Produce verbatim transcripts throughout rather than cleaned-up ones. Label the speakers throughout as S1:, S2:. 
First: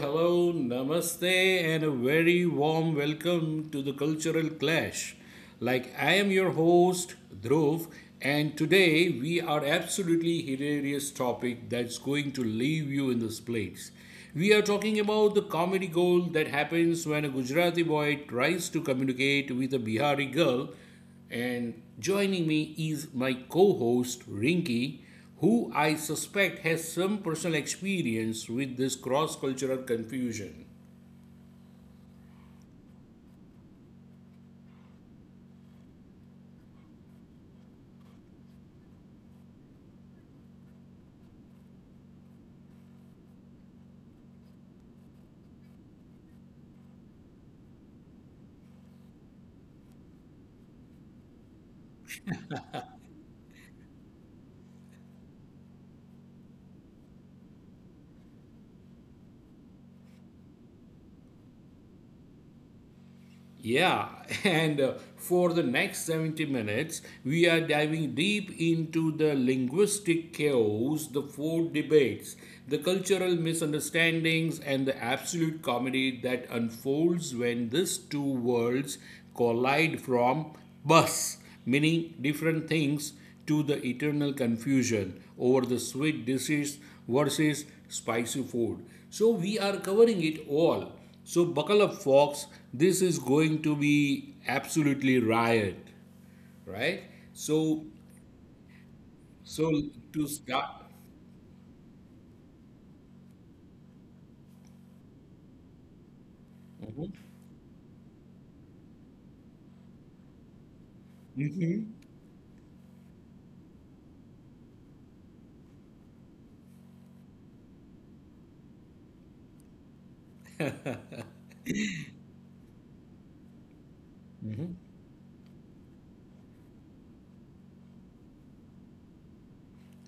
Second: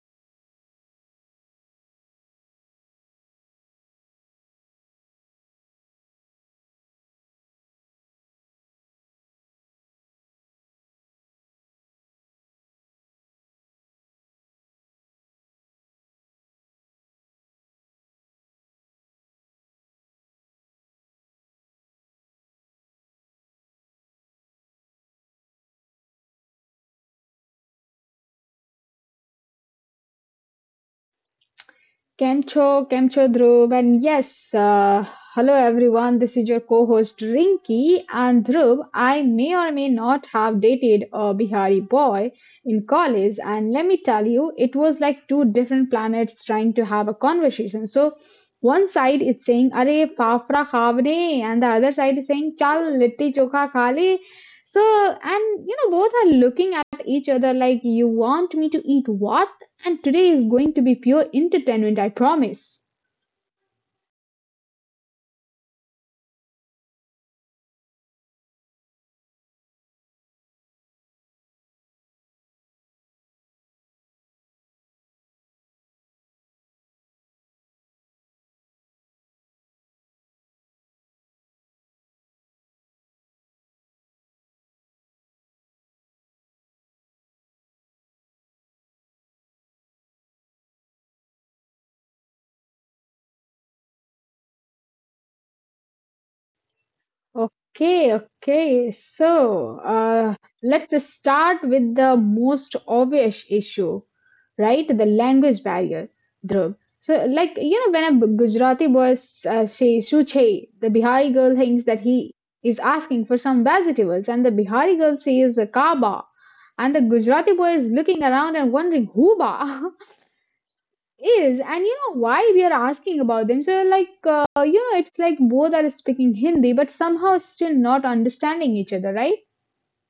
S1: hello, namaste, and a very warm welcome to the Cultural Clash. Like, I am your host, Dhruv, and today we are absolutely hilarious topic that's going to leave you in this place. We are talking about the comedy gold that happens when a Gujarati boy tries to communicate with a Bihari girl, and joining me is my co host, Rinky, who I suspect has some personal experience with this cross cultural confusion.
S2: Kemcho, Kemcho Dhruv, and yes, uh, hello everyone. This is your co-host Rinki and Dhruv. I may or may not have dated a Bihari boy in college, and let me tell you, it was like two different planets trying to have a conversation. So, one side is saying "Arey fafra khavne," and the other side is saying "Chal litti chokha khale." So, and you know, both are looking at each other like, "You want me to eat what?" And today is going to be pure entertainment, I promise.
S1: Yeah, and uh, for the next seventy minutes, we are diving deep into the linguistic chaos, the food debates, the cultural misunderstandings, and the absolute comedy that unfolds when these two worlds collide, from bus, meaning different things, to the eternal confusion over the sweet dishes versus spicy food. So, we are covering it all, so buckle up, folks. This is going to be absolutely riot, right? So,
S2: Okay, okay.
S1: so
S2: So,
S1: to
S2: uh,
S1: start.
S2: let's start with the most obvious issue, right? The language barrier, Dhruv. So, like, you know, when a Gujarati boy uh, says "suche," the Bihari girl thinks that he is asking for some vegetables, and the Bihari girl says "kaba," and the Gujarati boy is looking around and wondering "huba." is and you know why we are asking about them so like uh, you know it's like both are speaking hindi but somehow still not understanding each other right.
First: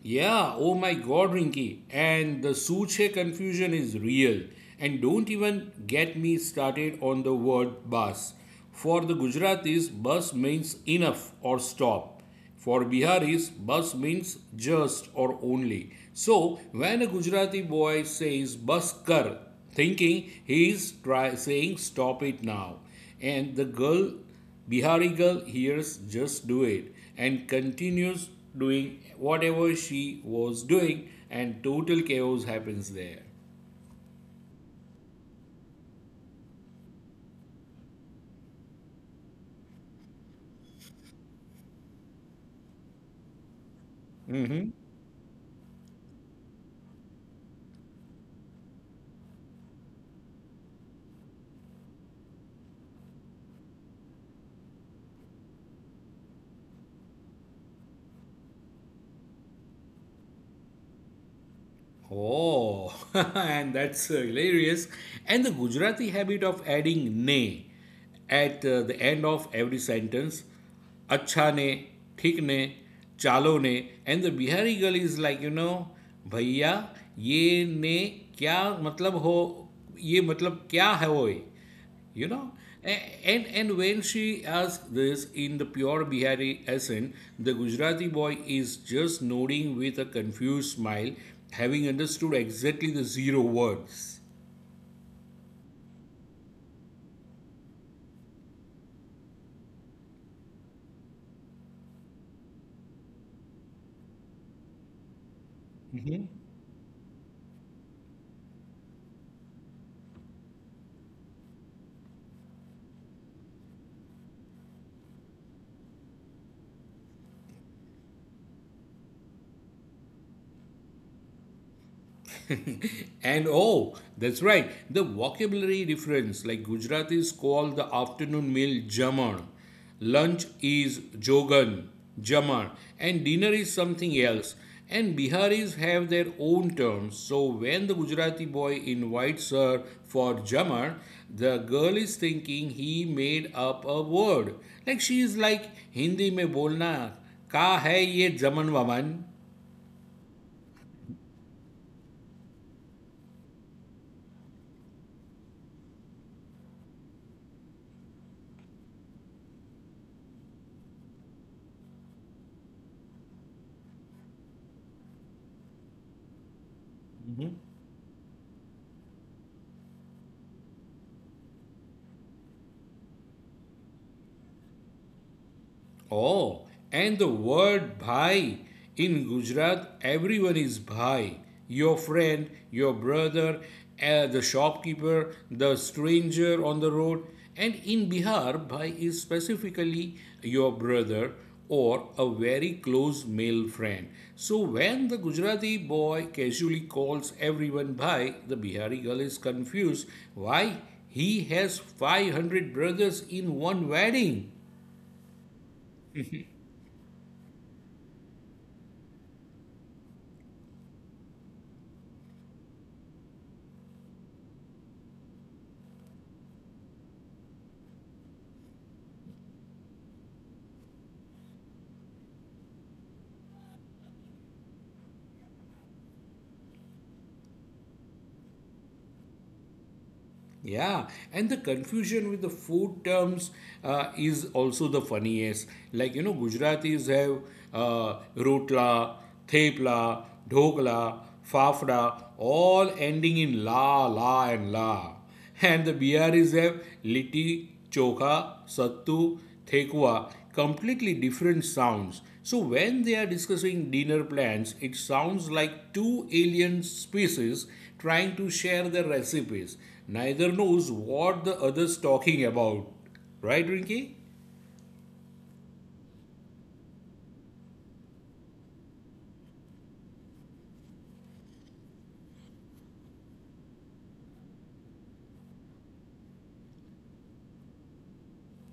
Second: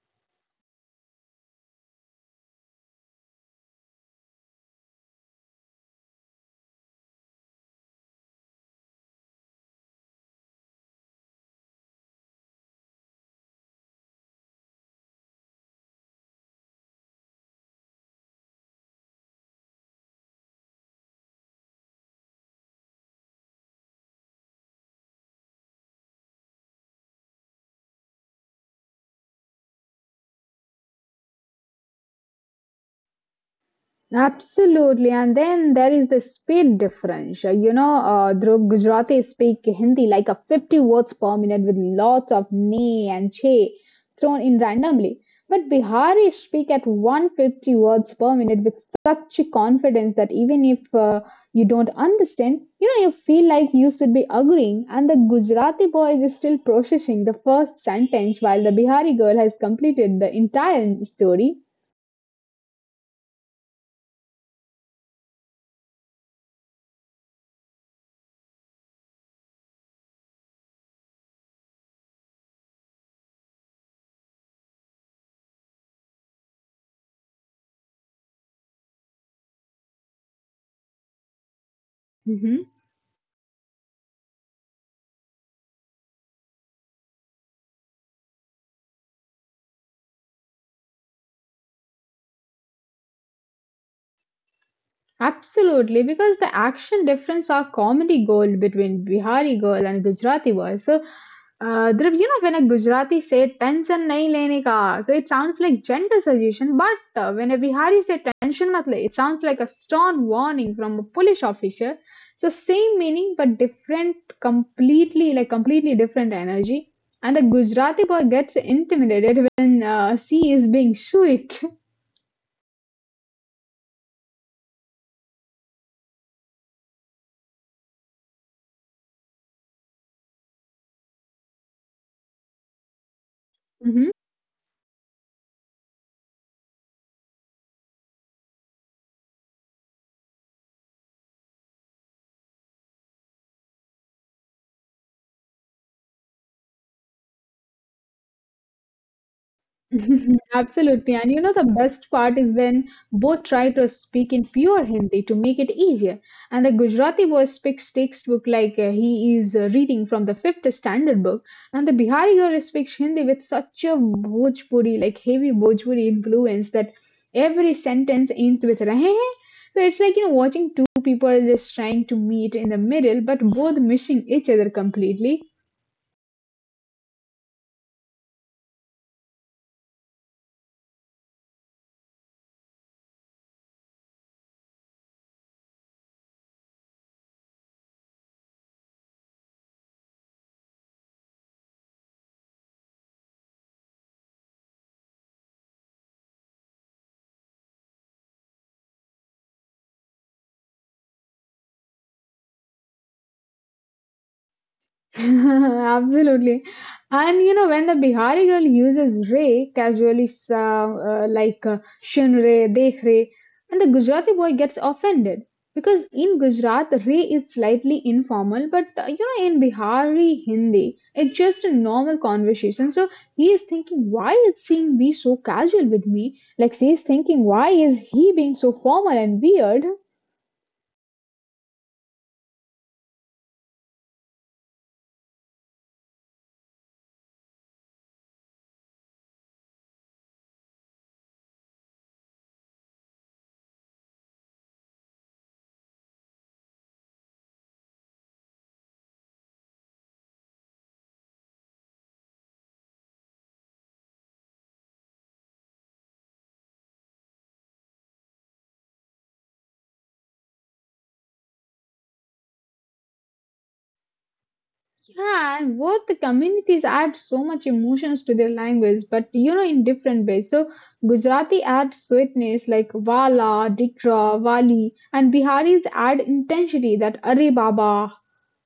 S1: Yeah, oh my god, Rinky. And the Suche confusion is real. And don't even get me started on the word bus. For the Gujaratis, bus means enough or stop. For Biharis, bus means just or only. So, when a Gujarati boy says bus kar, thinking he is try- saying stop it now, and the girl Bihari girl hears just do it and continues doing whatever she was doing, and total chaos happens there.
S2: Absolutely, and then there is the speed difference. Uh, You know, uh, Dhruv Gujarati speak Hindi like a fifty words per minute with lots of ne and che thrown in
S1: Mm-hmm.
S2: randomly. But Bihari speak at one hundred fifty words per minute with such confidence that even if uh, you don't understand, you know, you feel like you should be agreeing, and the Gujarati boy is still processing the first sentence while the Bihari girl has completed the entire story.
S1: Oh, and that's uh, hilarious. And the Gujarati habit of adding ne at uh, the end of every sentence, acha ne, thik ne, chalo ne, and the Bihari girl is like, you know, भैया ये ने क्या मतलब हो? ये मतलब क्या है वो? you know A- and and when she asks this in the pure Bihari accent, the Gujarati boy is just nodding with a confused smile, having understood exactly the zero words.
S2: Absolutely, because the action difference are comedy gold between Bihari girl and Gujarati boy. So, uh, Dhruv, you know, when a Gujarati say tension nahi lene ka, so it sounds like gentle suggestion, but uh, when a Bihari say tension mat le, it sounds like a stern warning from a police officer. So, same meaning but different, completely like completely different energy. And the Gujarati boy gets intimidated when uh, she is being sweet.
S1: And oh, that's right, the vocabulary difference, like Gujaratis call the afternoon meal jamar, lunch is jogan, jamar, and dinner is something else. And Biharis have their own terms. So when the Gujarati boy invites her for jamar, the girl is thinking he made up a word. Like, she is like, Hindi mein bolna, ka hai ye jaman waman?
S2: Absolutely. And you know, the best part is when both try to speak in pure Hindi to make it easier. And the Gujarati boy speaks textbook like uh, he is uh, reading from the fifth standard book. And the Bihari girl speaks Hindi with such a Bhojpuri, like heavy Bhojpuri influence that every sentence ends with rahe hain. So it's like, you know, watching two people just trying to meet in the middle, but both missing each other completely.
S1: Oh, and the word bhai. In Gujarat, everyone is bhai. Your friend, your brother, uh, the shopkeeper, the stranger on the road. And in Bihar, bhai is specifically your brother or a very close male friend. So when the Gujarati boy casually calls everyone bhai, the Bihari girl is confused why he has five hundred brothers in one wedding.
S2: Absolutely. And you know, when the Bihari girl uses re casually, so- uh, like uh, shun re, dekh re, and the Gujarati boy gets offended because in Gujarat, re is slightly informal, but uh, you know, in Bihari Hindi, it's just a normal conversation. So he is thinking, why is seeing be so casual with me? Like, she is thinking, why is he being so formal and weird?
S1: Yeah, and the confusion with the food terms uh, is also the funniest. Like, you know, Gujaratis have uh, rotla, thepla, dhokla, fafda, all ending in la, la, and la. And the Biharis have litti chokha, sattu, thekwa, completely different sounds. So when they are discussing dinner plans, it sounds like two alien species trying to share their recipes. Neither knows what the other's talking about. Right, Rinki.
S2: Yeah, and both the communities add so much emotions to their language, but you know, in different ways. So, Gujarati adds sweetness like wala, dikra, wali, and Biharis add intensity that are baba,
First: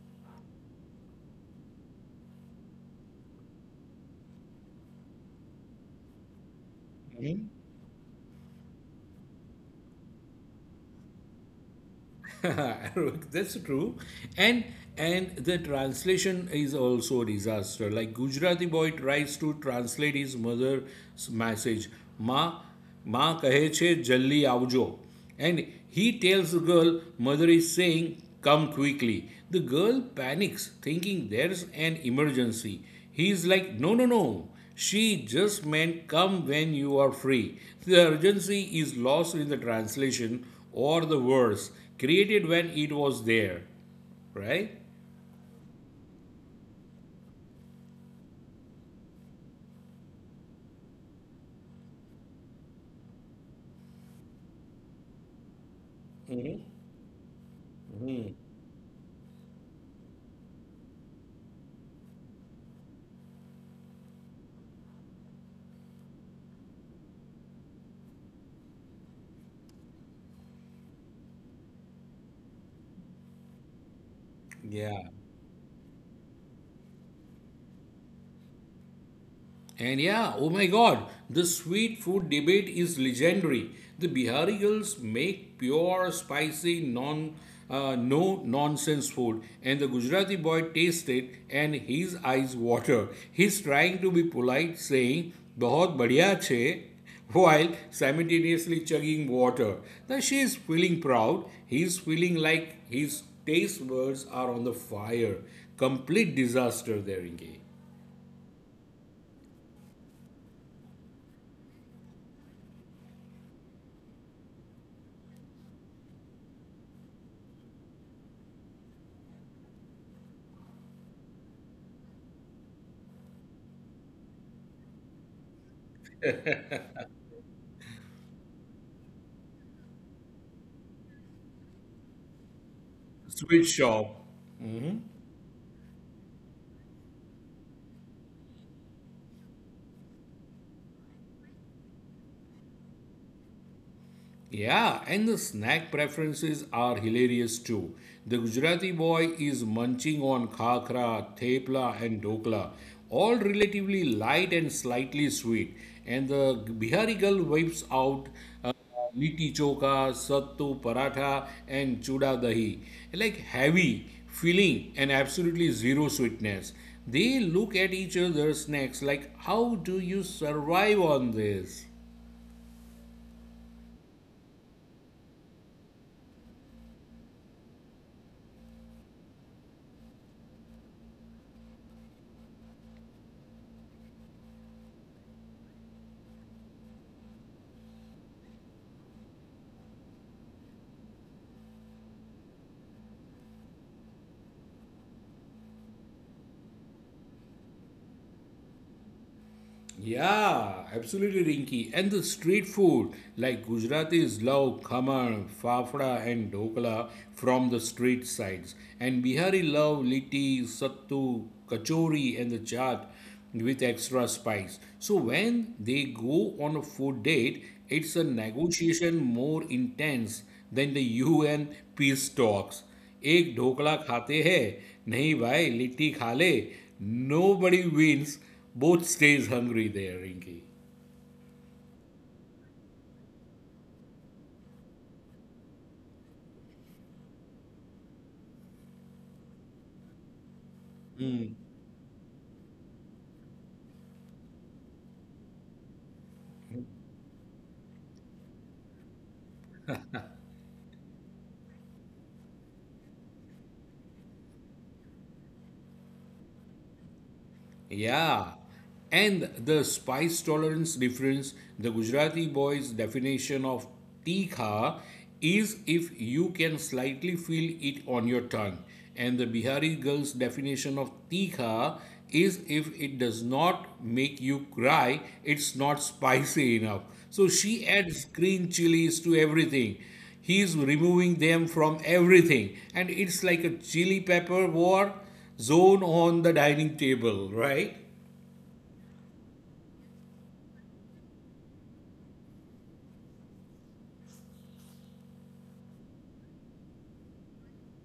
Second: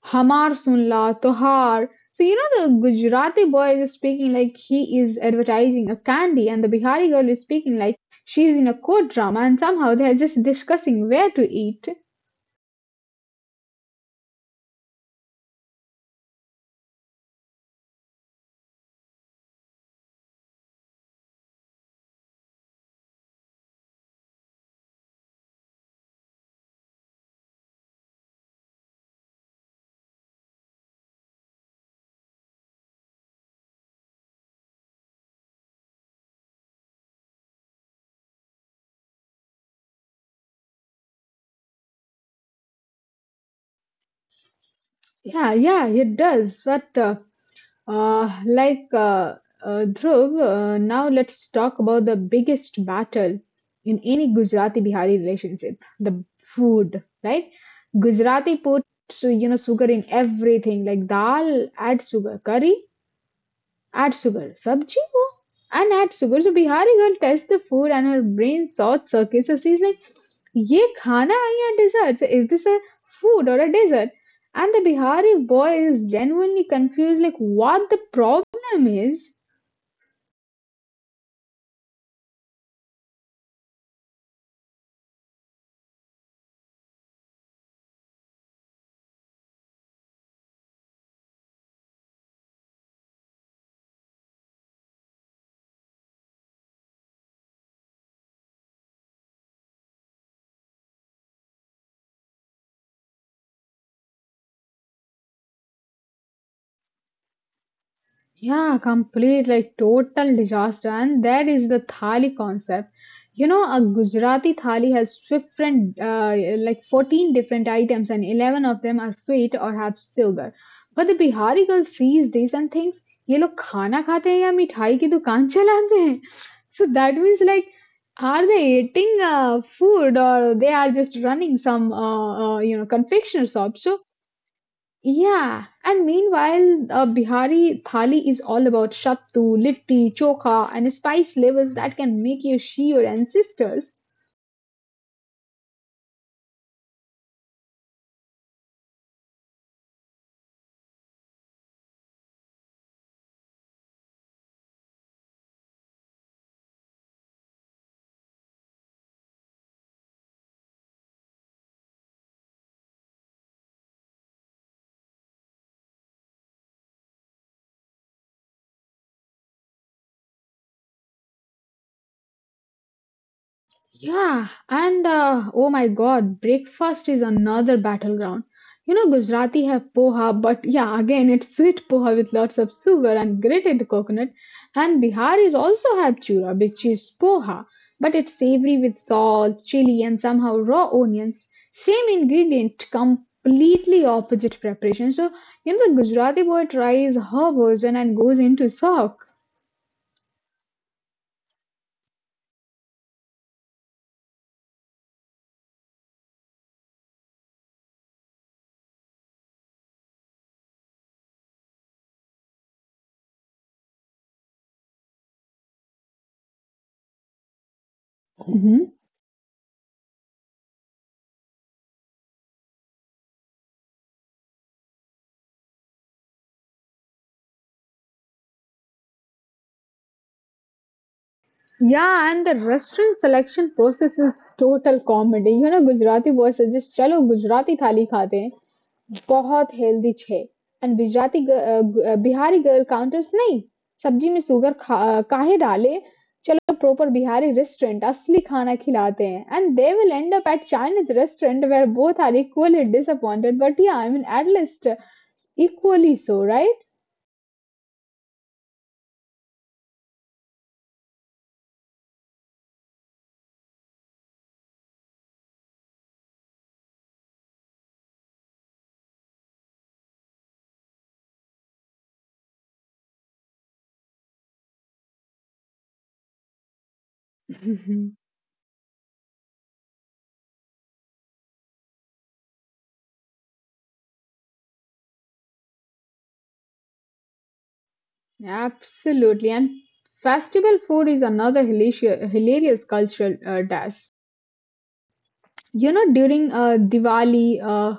S2: hamar sunla, tohar. So, you know, the Gujarati boy is speaking like he is advertising a candy, and the Bihari girl is speaking like she is in a court drama, and somehow they are just discussing where to eat.
S1: That's true. And and the translation is also a disaster. Like, Gujarati boy tries to translate his mother's message. Ma Ma kahe che jaldi avjo. And he tells the girl, mother is saying come quickly. The girl panics thinking there's an emergency. He's like, no, no, no. She just meant come when you are free. The urgency is lost in the translation, or the worse created when it was there, right?
S2: Yeah, yeah, it does. But uh, uh, like uh, uh, Dhruv, uh, now let's talk about the biggest battle in any Gujarati Bihari relationship, the food, right? Gujarati puts you know sugar in everything, like dal add sugar, curry add sugar. Sabji ko and add sugar. So Bihari girl tests the food and her brain thought circuits. So she's like, "Ye khana hai ya dessert? So is this a food or a dessert?" And the
S1: Yeah.
S2: Bihari boy is genuinely confused, like what the problem is.
S1: And yeah, oh my god, the sweet food debate is legendary. The Bihari girls make pure, spicy, non, uh, no nonsense food, and the Gujarati boy tastes it and his eyes water. He's trying to be polite, saying, बहुत बढ़िया छे, while simultaneously chugging water. Now she is feeling proud. He is feeling like his taste buds are on the fire. Complete disaster there, Inge.
S2: Yeah, complete like total disaster. And that is the thali concept. You know, a Gujarati thali has different, uh, like fourteen different items, and eleven of them are sweet or have sugar. But the Bihari girl sees this and thinks, ये लोग खाना खाते हैं या मिठाई की दुकान चलाते हैं. So that means like, are they eating uh, food or they are just running some, uh, uh, you know, confectioner
S1: Sweet
S2: shop? So
S1: shop.
S2: yeah, and meanwhile, uh, Bihari thali is all about shattu, litti, chokha, and spice levels that can make you shiver, ancestors.
S1: Yeah, and the snack preferences are hilarious too. The Gujarati boy is munching on khakra, thepla, and dokla, all relatively light and slightly sweet. And the Bihari girl wipes out uh, liti choka, sattu paratha, and chuda dahi. Like, heavy, filling, and absolutely zero sweetness. They look at each other's snacks like, how do you survive on this?
S2: Yeah, and uh, oh my god, breakfast is another battleground. You know, Gujarati have poha, but yeah, again, it's sweet poha with lots of sugar and grated coconut. And Biharis also have chura, which is poha, but it's savory with salt, chili, and somehow raw onions. Same ingredient, completely opposite preparation. So, you know, the Gujarati boy tries her version and goes into shock.
S1: Yeah, absolutely, Rinky. And the street food, like, Gujaratis love khamar, fafda, and dhokla from the street sides, and Bihari love litti, sattu, kachori, and the chaat with extra spice. So when they go on a food date, it's a negotiation more intense than the U N peace talks. एक ढोकला खाते हैं, नहीं भाई लिट्टी खा ले. Nobody wins. Both stage hungry there, Rinki.
S2: Yeah, and the restaurant selection process is total comedy. You know, Gujarati boy suggests, "चलो गुजराती थाली खाते हैं, बहुत हेल्दी छे." And Gujarati ग- अ, ग- अ, बिहारी girl counters नहीं, सब्जी में शुगर खा काहे डाले? चलो proper बिहारी restaurant असली खाना खिलाते हैं. And they will end up at Chinese restaurant where both are equally disappointed. But yeah, I mean at least uh, equally so, right?
S1: Yeah. And the spice tolerance difference, the Gujarati boy's definition of tikha is if you can slightly feel it on your tongue. And the Bihari girl's definition of tikha is if it does not make you cry, it's not spicy enough. So she adds green chilies to everything. He's removing them from everything. And it's like a chili pepper war zone on the dining table, right?
S2: Absolutely. And festival food is another hilarious, hilarious cultural uh, dash. You know, during uh, Diwali, uh,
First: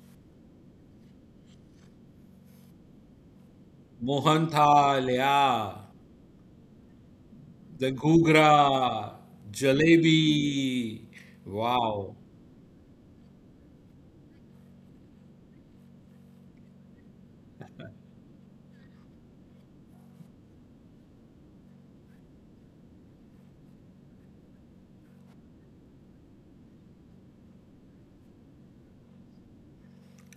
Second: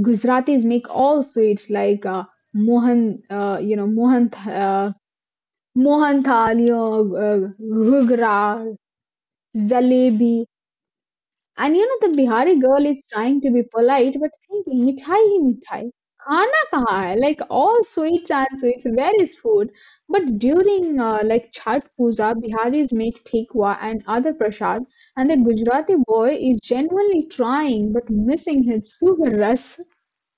S2: Gujaratis make all sweets like uh, mohan, uh, you know, mohan, th-
S1: Mohan
S2: uh,
S1: Thal, yeah.
S2: mohan thali, uh,
S1: The
S2: ghugra,
S1: Ghugra,
S2: jalebi,
S1: Jalebi.
S2: And you know,
S1: Wow.
S2: the Bihari girl is trying to be polite but thinking, mithai hi mithai. Khana kaha hai? Like all sweets and sweets, where is food? But during uh, like Chhat Puja, Biharis make tikwa and other prasad, and the Gujarati boy is genuinely trying but missing his sugar rush.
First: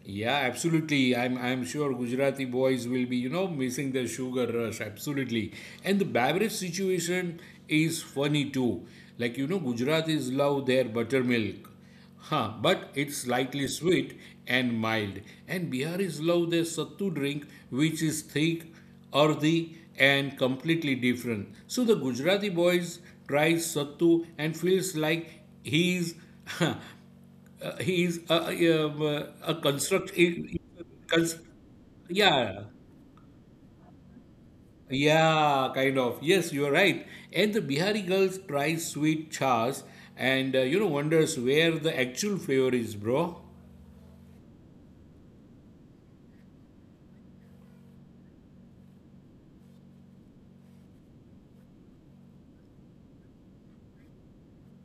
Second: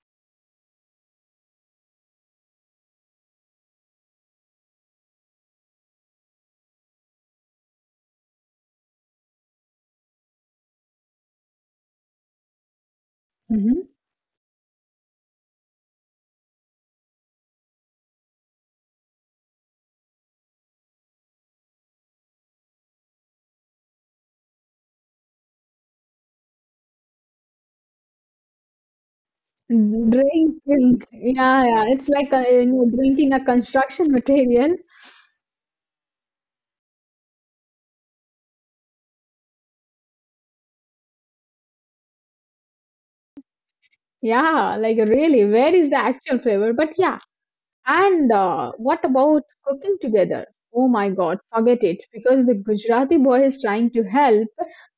S1: Yeah, absolutely. I'm I'm sure Gujarati boys will be, you know missing the sugar rush absolutely. And the beverage situation is funny too. Like, you know Gujaratis love their buttermilk. Huh, but it's slightly
S2: Mhm.
S1: sweet and mild. And Biharis love their sattu drink, which is thick, earthy, and completely different. So the Gujarati boys tries sattu and feels like he's Uh, he is a, a, um, a construct.
S2: Drink,
S1: he-
S2: drink.
S1: cons-
S2: Yeah, yeah. It's like a, you
S1: yeah,
S2: know, drinking a construction material.
S1: yeah, kind of. Yes, you are right. And the Bihari girls tries sweet chas and uh, you know wonders where the actual flavor is, bro.
S2: Yeah, like really, where is the actual flavor? But yeah, and uh, what about cooking together? Oh my god, forget it. Because the Gujarati boy is trying to help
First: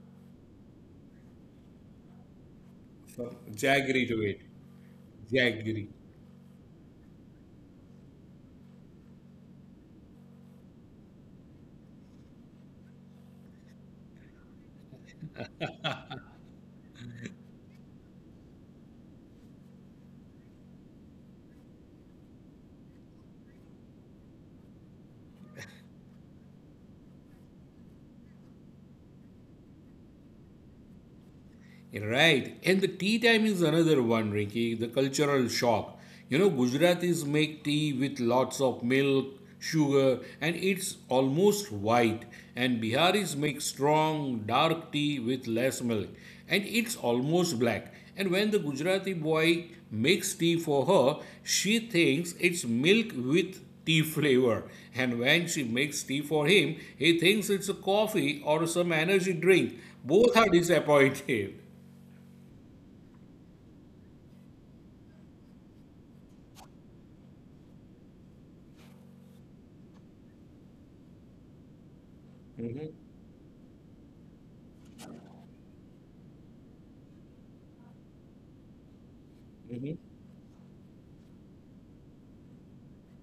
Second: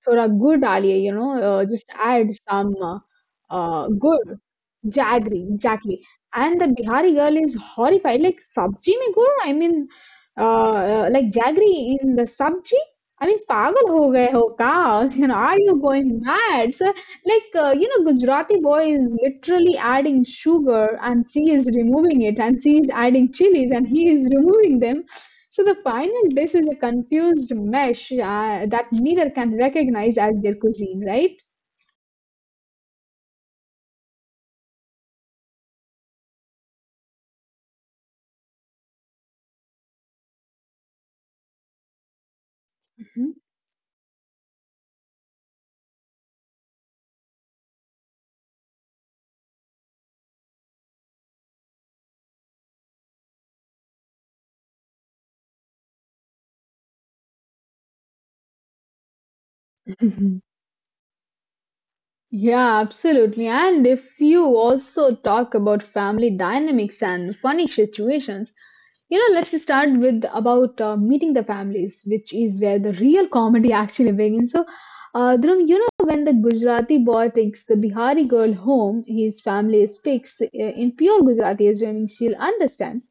S2: for a good aliyah, you know, uh, just add some uh,
S1: So,
S2: uh,
S1: Jaggery to
S2: good.
S1: it,
S2: Jaggery,
S1: jaggery.
S2: exactly. And the Bihari girl is horrified. Like, sabji mein gur? I mean, uh, uh, like jaggery in the sabji? I mean, pagal ho gaye ho ka? You know, are you going mad? Like, uh, you know, Gujarati boy is literally adding sugar and she is removing it, and she is adding chilies and he is removing them. So the final dish is a confused mesh uh, that neither can recognize as their cuisine, right?
S1: Right. And the tea time is another one, Ricky, the cultural shock. You know, Gujaratis make tea with lots of milk, sugar, and it's almost white. And Biharis
S2: Mhm.
S1: make strong, dark tea with less milk, and it's almost black. And when the Gujarati boy makes tea for her, she thinks it's milk with tea flavor. And when she makes tea for him, he thinks it's a coffee or some energy drink. Both are disappointed.
S2: Yeah, absolutely. And if you also talk about family dynamics and funny situations, you know, let's start with about uh, meeting the families, which is where the real comedy actually begins. So, uh, Dhruv, you know, when the Gujarati boy takes the Bihari girl home, his family speaks uh, in pure Gujarati, assuming she'll understand.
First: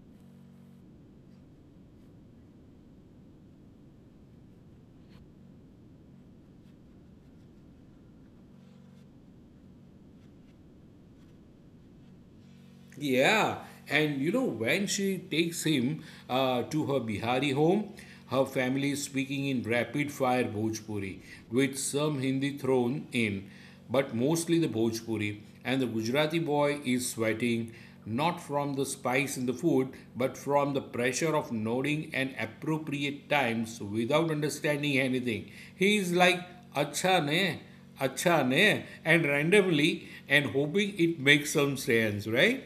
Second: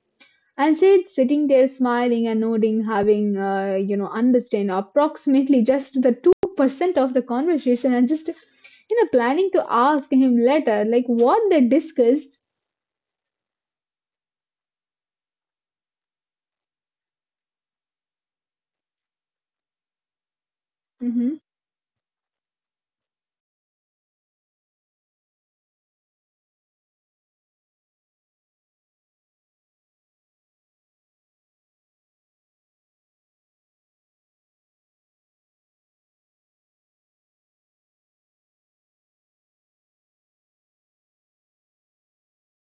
S2: And Sid sitting there smiling and nodding, having, uh, you know, understand approximately just the two percent of the conversation and just, you know, planning to ask him later, like what they discussed.
S1: Yeah, and you know, when she takes him uh, to her Bihari home, her family is speaking in rapid fire Bhojpuri
S2: Mm-hmm.
S1: with some Hindi thrown in, but mostly the Bhojpuri. And the Gujarati boy is sweating, not from the spice in the food, but from the pressure of nodding and appropriate times without understanding anything. He is like, acha ne, acha ne, and randomly, and hoping it makes some sense, right?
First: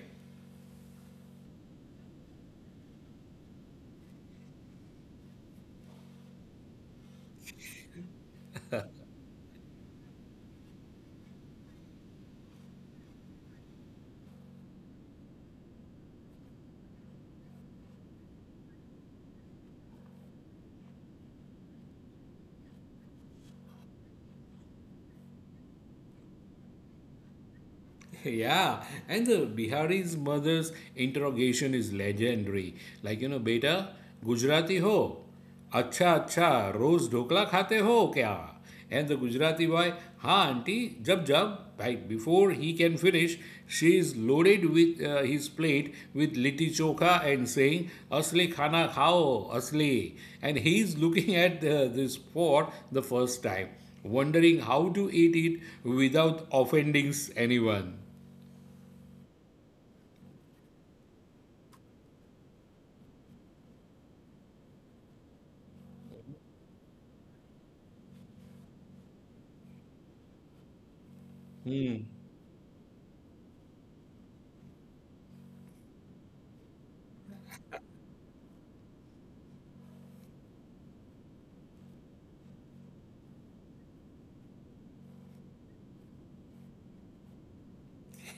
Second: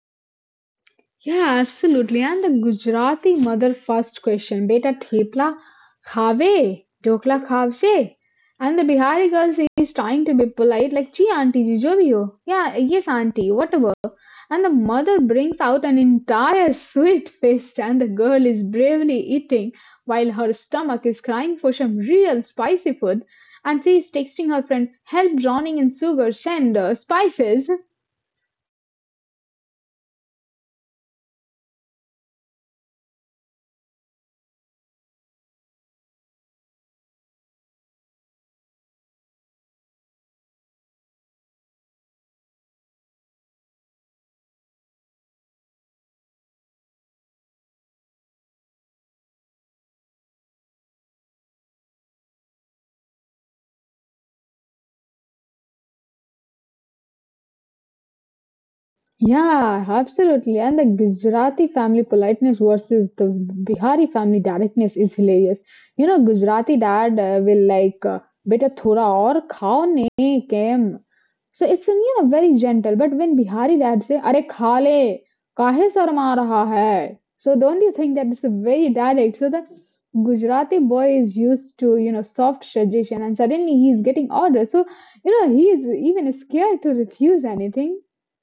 S2: Yeah, absolutely. And the Gujarati mother first question, beta thepla khave, dokla khavse. And the Bihari girl is trying to be polite, like, gee, auntie, ji, jo bhi ho. Yeah, yes, auntie, whatever. And the mother brings out an entire sweet feast, and the girl is bravely eating while her stomach is crying for some real spicy food. And she is texting her friend, help drowning in sugar, send uh, spices.
S1: Yeah, and the Bihari's mother's interrogation is legendary. Like, you know, beta, Gujarati ho? Acha, acha, roz dhokla khate ho kya? And the Gujarati boy, ha auntie, jab jab. Right, before he can finish, she is loaded with uh, his plate with litti chokha and saying, asli khana khao, asli. And he is looking at uh, this pot the first time, wondering how to eat it without offending anyone.
S2: Yeah, absolutely. And the Gujarati family politeness versus the Bihari family directness is hilarious. You know, Gujarati dad uh, will like, uh, beta thoda aur khao ne kem. So it's
S1: Mm.
S2: you know very gentle. But when Bihari dad say, अरे खा ले काहे शर्मा रहा है? So don't you think that it's a very direct? So the Gujarati boy is used to you know soft suggestion, and suddenly he is getting orders. So you know he is even scared to refuse anything.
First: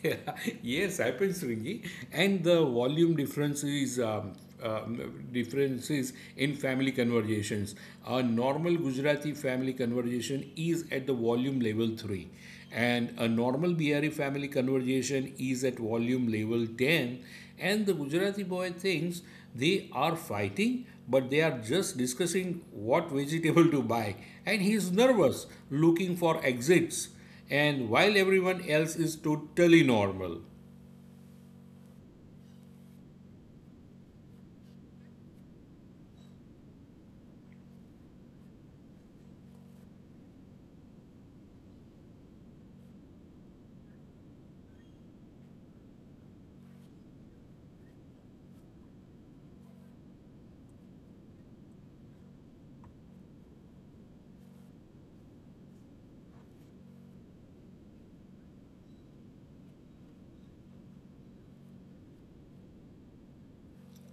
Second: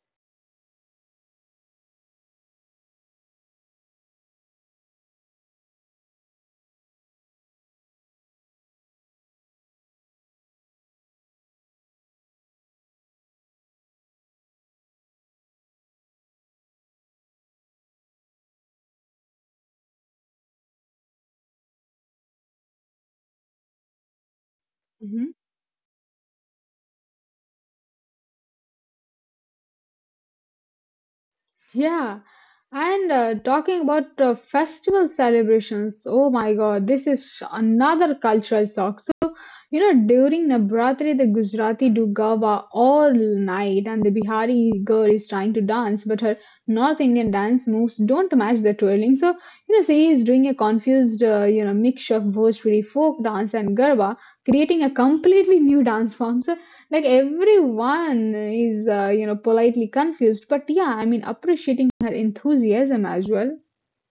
S1: Yes, happens, Ringy. And the volume difference is um, um, differences in family conversations. A normal Gujarati family conversation is at the volume level three, and a normal Bihari family conversation is at volume level ten. And the Gujarati boy thinks they are fighting, but they are just discussing what vegetable to buy, and he is nervous, looking for exits, and while everyone else is totally normal.
S2: Yeah, and uh, talking about uh, festival celebrations, oh my God, this is another cultural shock. You know, during Navratri, the Gujarati do Garba all night, and the Bihari girl is trying to dance, but her North Indian dance moves don't match the twirling. So, you know, she is doing a confused, uh, you know, mix of Bhojpuri folk dance and Garba, creating a completely new dance form. So, like everyone is, uh, you know, politely confused, but yeah, I mean, appreciating her enthusiasm as well.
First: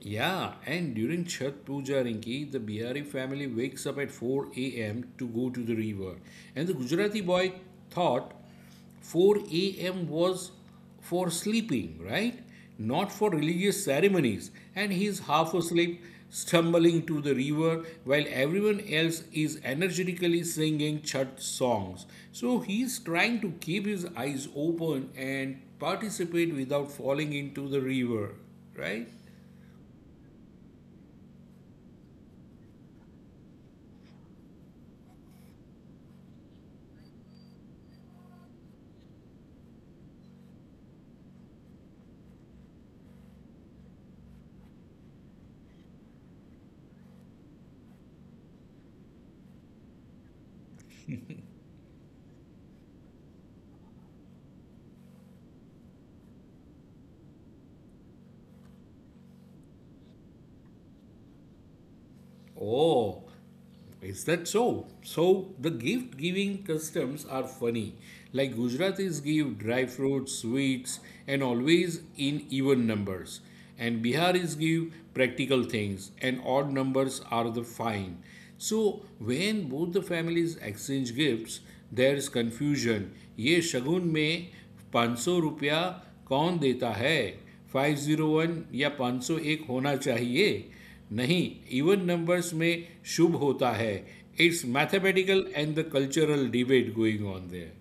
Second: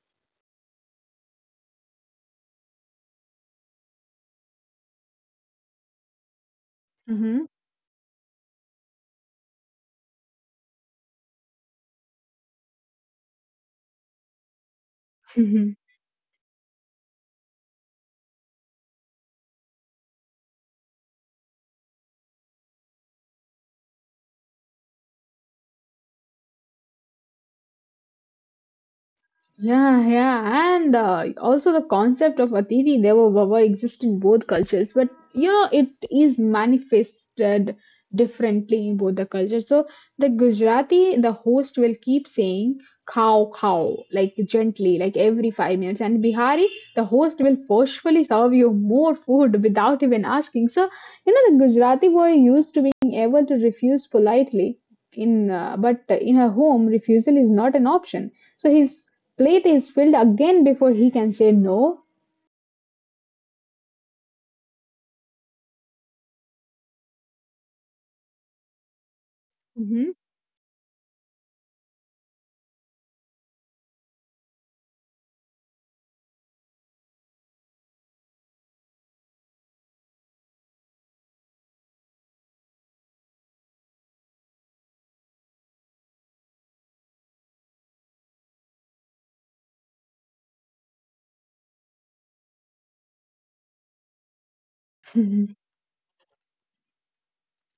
S1: Yeah, and during Chhat Puja, Rinki, the Bihari family wakes up at four a m to go to the river. And the Gujarati
S2: Hmm.
S1: boy thought four a m was for sleeping, right? Not for religious ceremonies. And he's half asleep, stumbling to the river while everyone else is energetically singing Chhat songs. So he's trying to keep his eyes open and participate without falling into the river, right?
S2: Yeah, yeah, and uh, also the concept of Atiti Devo Bhava exists in both cultures, but you know it is manifested differently in both the cultures. So the Gujarati, the host will keep saying "cow cow" like gently, like every five minutes, and Bihari, the host will forcefully serve you more food without even asking. So you know the Gujarati boy used to being able to refuse politely in, uh, but in her home, refusal is not an option. So he's Plate is filled again before he can say no.
S1: Oh, is that so? So the gift giving customs are funny. Like, Gujaratis give dry
S2: Mhm.
S1: fruits, sweets, and always in even numbers. And Biharis give practical things, and odd numbers are the fine. So when both the families exchange gifts, there is confusion. ये शगुन में पाँच सौ रुपया कौन देता है? पाँच सौ एक या पाँच सौ एक होना चाहिए. नहीं, इवन नंबर्स में शुभ होता है. It's mathematical and the cultural debate going on there.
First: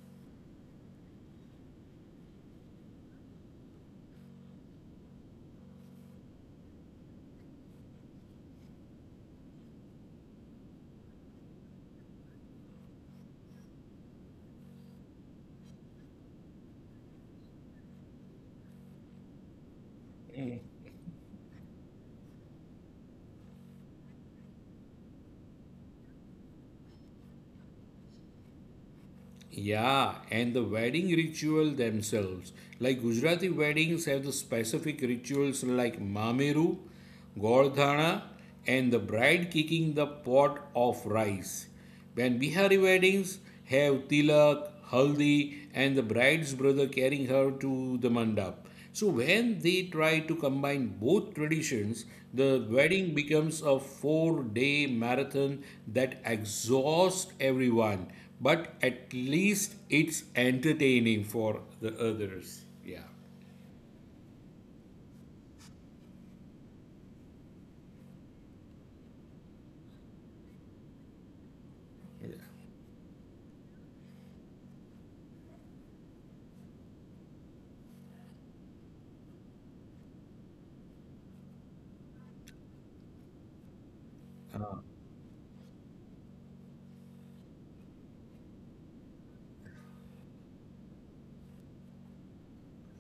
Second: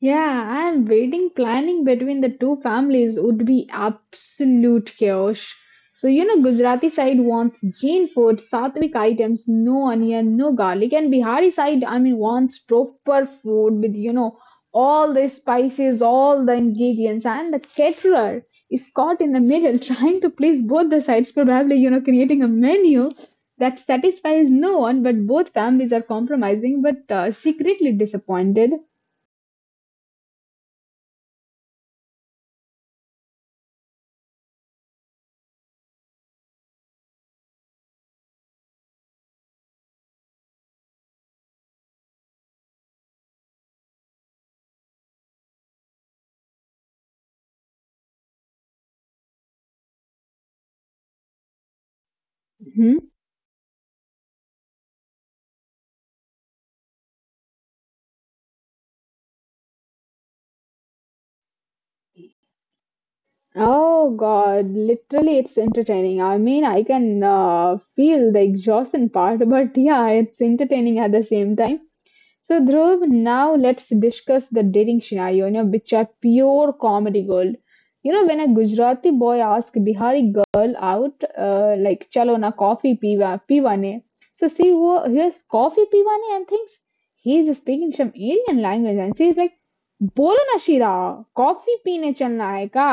S2: Yeah, and wedding planning between the two families would be absolute chaos. So, you know, Gujarati side wants Jain food, Sattvic items, no onion, no garlic, and Bihari side, I mean, wants proper food with, you know, all the spices, all the ingredients, and the caterer is caught in the middle trying to please both the sides, probably, you know, creating a menu that satisfies no one, but both families are compromising but uh, secretly disappointed.
S1: Yeah, and the wedding ritual themselves. Like, Gujarati weddings have the specific rituals like Mameru, Gordhana, and the bride kicking the pot of rice. When Bihari weddings have Tilak, Haldi, and the bride's brother carrying her to the mandap. So when they try to combine both traditions, the
S2: Hmm?
S1: wedding becomes a four-day marathon that exhausts everyone, but at least it's entertaining for the others. Yeah.
S2: Oh God, literally, it's entertaining. I mean, I can uh, feel the exhaustion part, but yeah, it's entertaining at the same time. So, Dhruv, now let's discuss the dating scenario, you know, which are pure comedy gold. You know, when a Gujarati boy asks Bihari girl out, uh, like, chalo na coffee piva, piwane. So, she who hears coffee piwane and thinks he is speaking some Indian language and she's like, bolo na shira, coffee peene chalna hai ka?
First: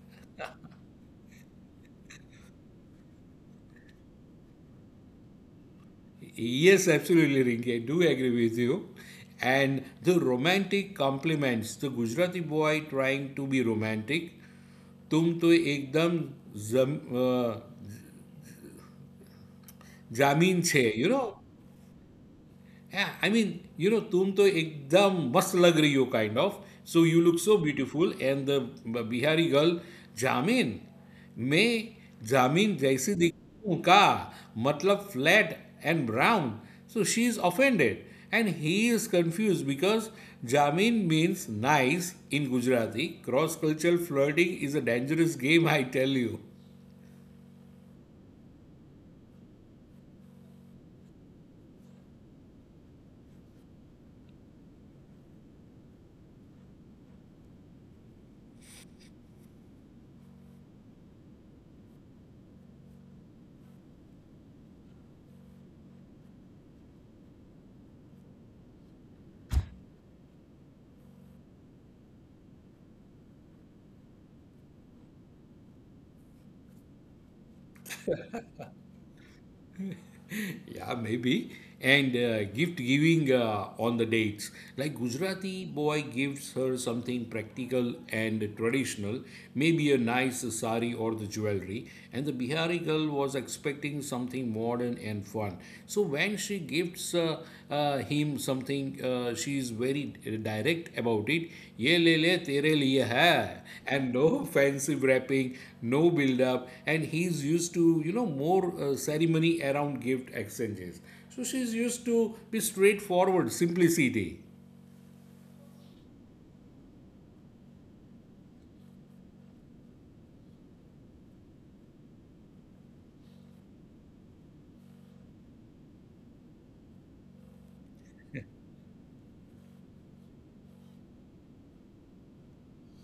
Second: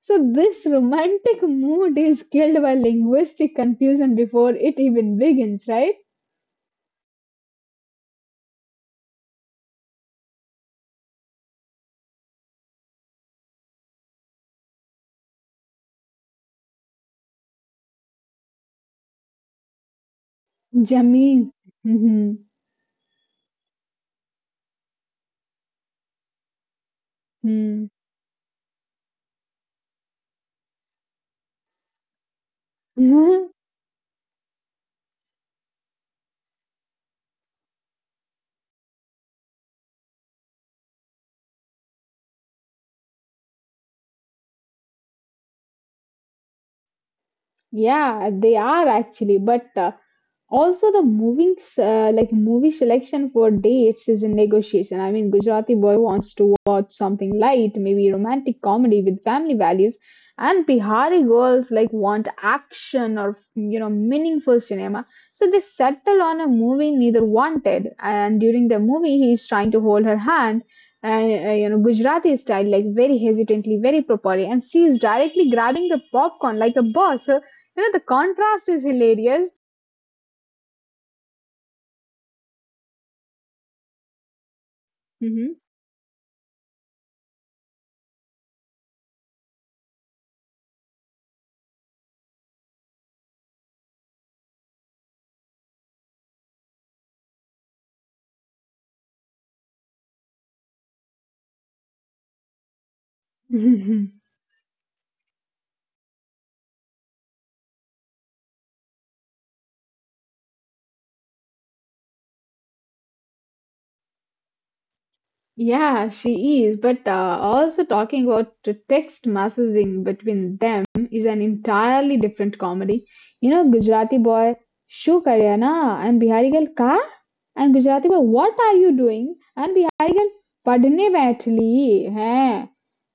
S2: So, this romantic mood is killed by linguistic confusion before it even begins, right?
S1: Yes, absolutely, Rinki. I do agree with you. And the romantic compliments, the Gujarati boy trying to be romantic, तुम तो एकदम जम, अ, जामीन. You
S2: Jameen.
S1: know. Yeah, I mean, you know, तुम तो एकदम मस्त लग रही हो, kind of. So, you look so
S2: hmm
S1: beautiful. And the Bihar girl, Jamin, me Jamin, Jaisi
S2: 嗯
S1: dikhu ka, means flat and brown. So she is offended, and he is confused because Jamin means nice in Gujarati. Cross-cultural flirting is a dangerous game, I tell you.
S2: Yeah, they are actually, but uh, also the moving s- uh, like movie selection for dates is a negotiation. I mean, Gujarati boy wants to watch something light, maybe romantic comedy with family values, and Bihari girls like want action or you know meaningful cinema. So they settle on a movie neither wanted, and during the movie he is trying to hold her hand. And uh, you know Gujarati style, like very hesitantly, very properly, and she is directly grabbing the popcorn like a boss. So you know, the contrast is hilarious.
S1: Yeah, maybe. And uh, Gift giving uh, on the dates. Like
S2: Hmm
S1: Gujarati boy gives her something practical and traditional, maybe a nice sari or the jewelry. And the Bihari girl was expecting something modern and fun. So when she gifts uh, uh, him something. Uh, she is very direct about it. Ye le le, ले तेरे liye hai, and no fancy wrapping, no build up. And he's used to, you know, more uh, ceremony around gift exchanges. So she's used to be straightforward, simplicity.
S2: yeah, she is. But uh, also talking about the text messaging between them is an entirely different comedy. You know, Gujarati boy, shu karya na? And Bihari girl, ka? And Gujarati boy, what are you doing? And Bihari girl, padne baithli hai.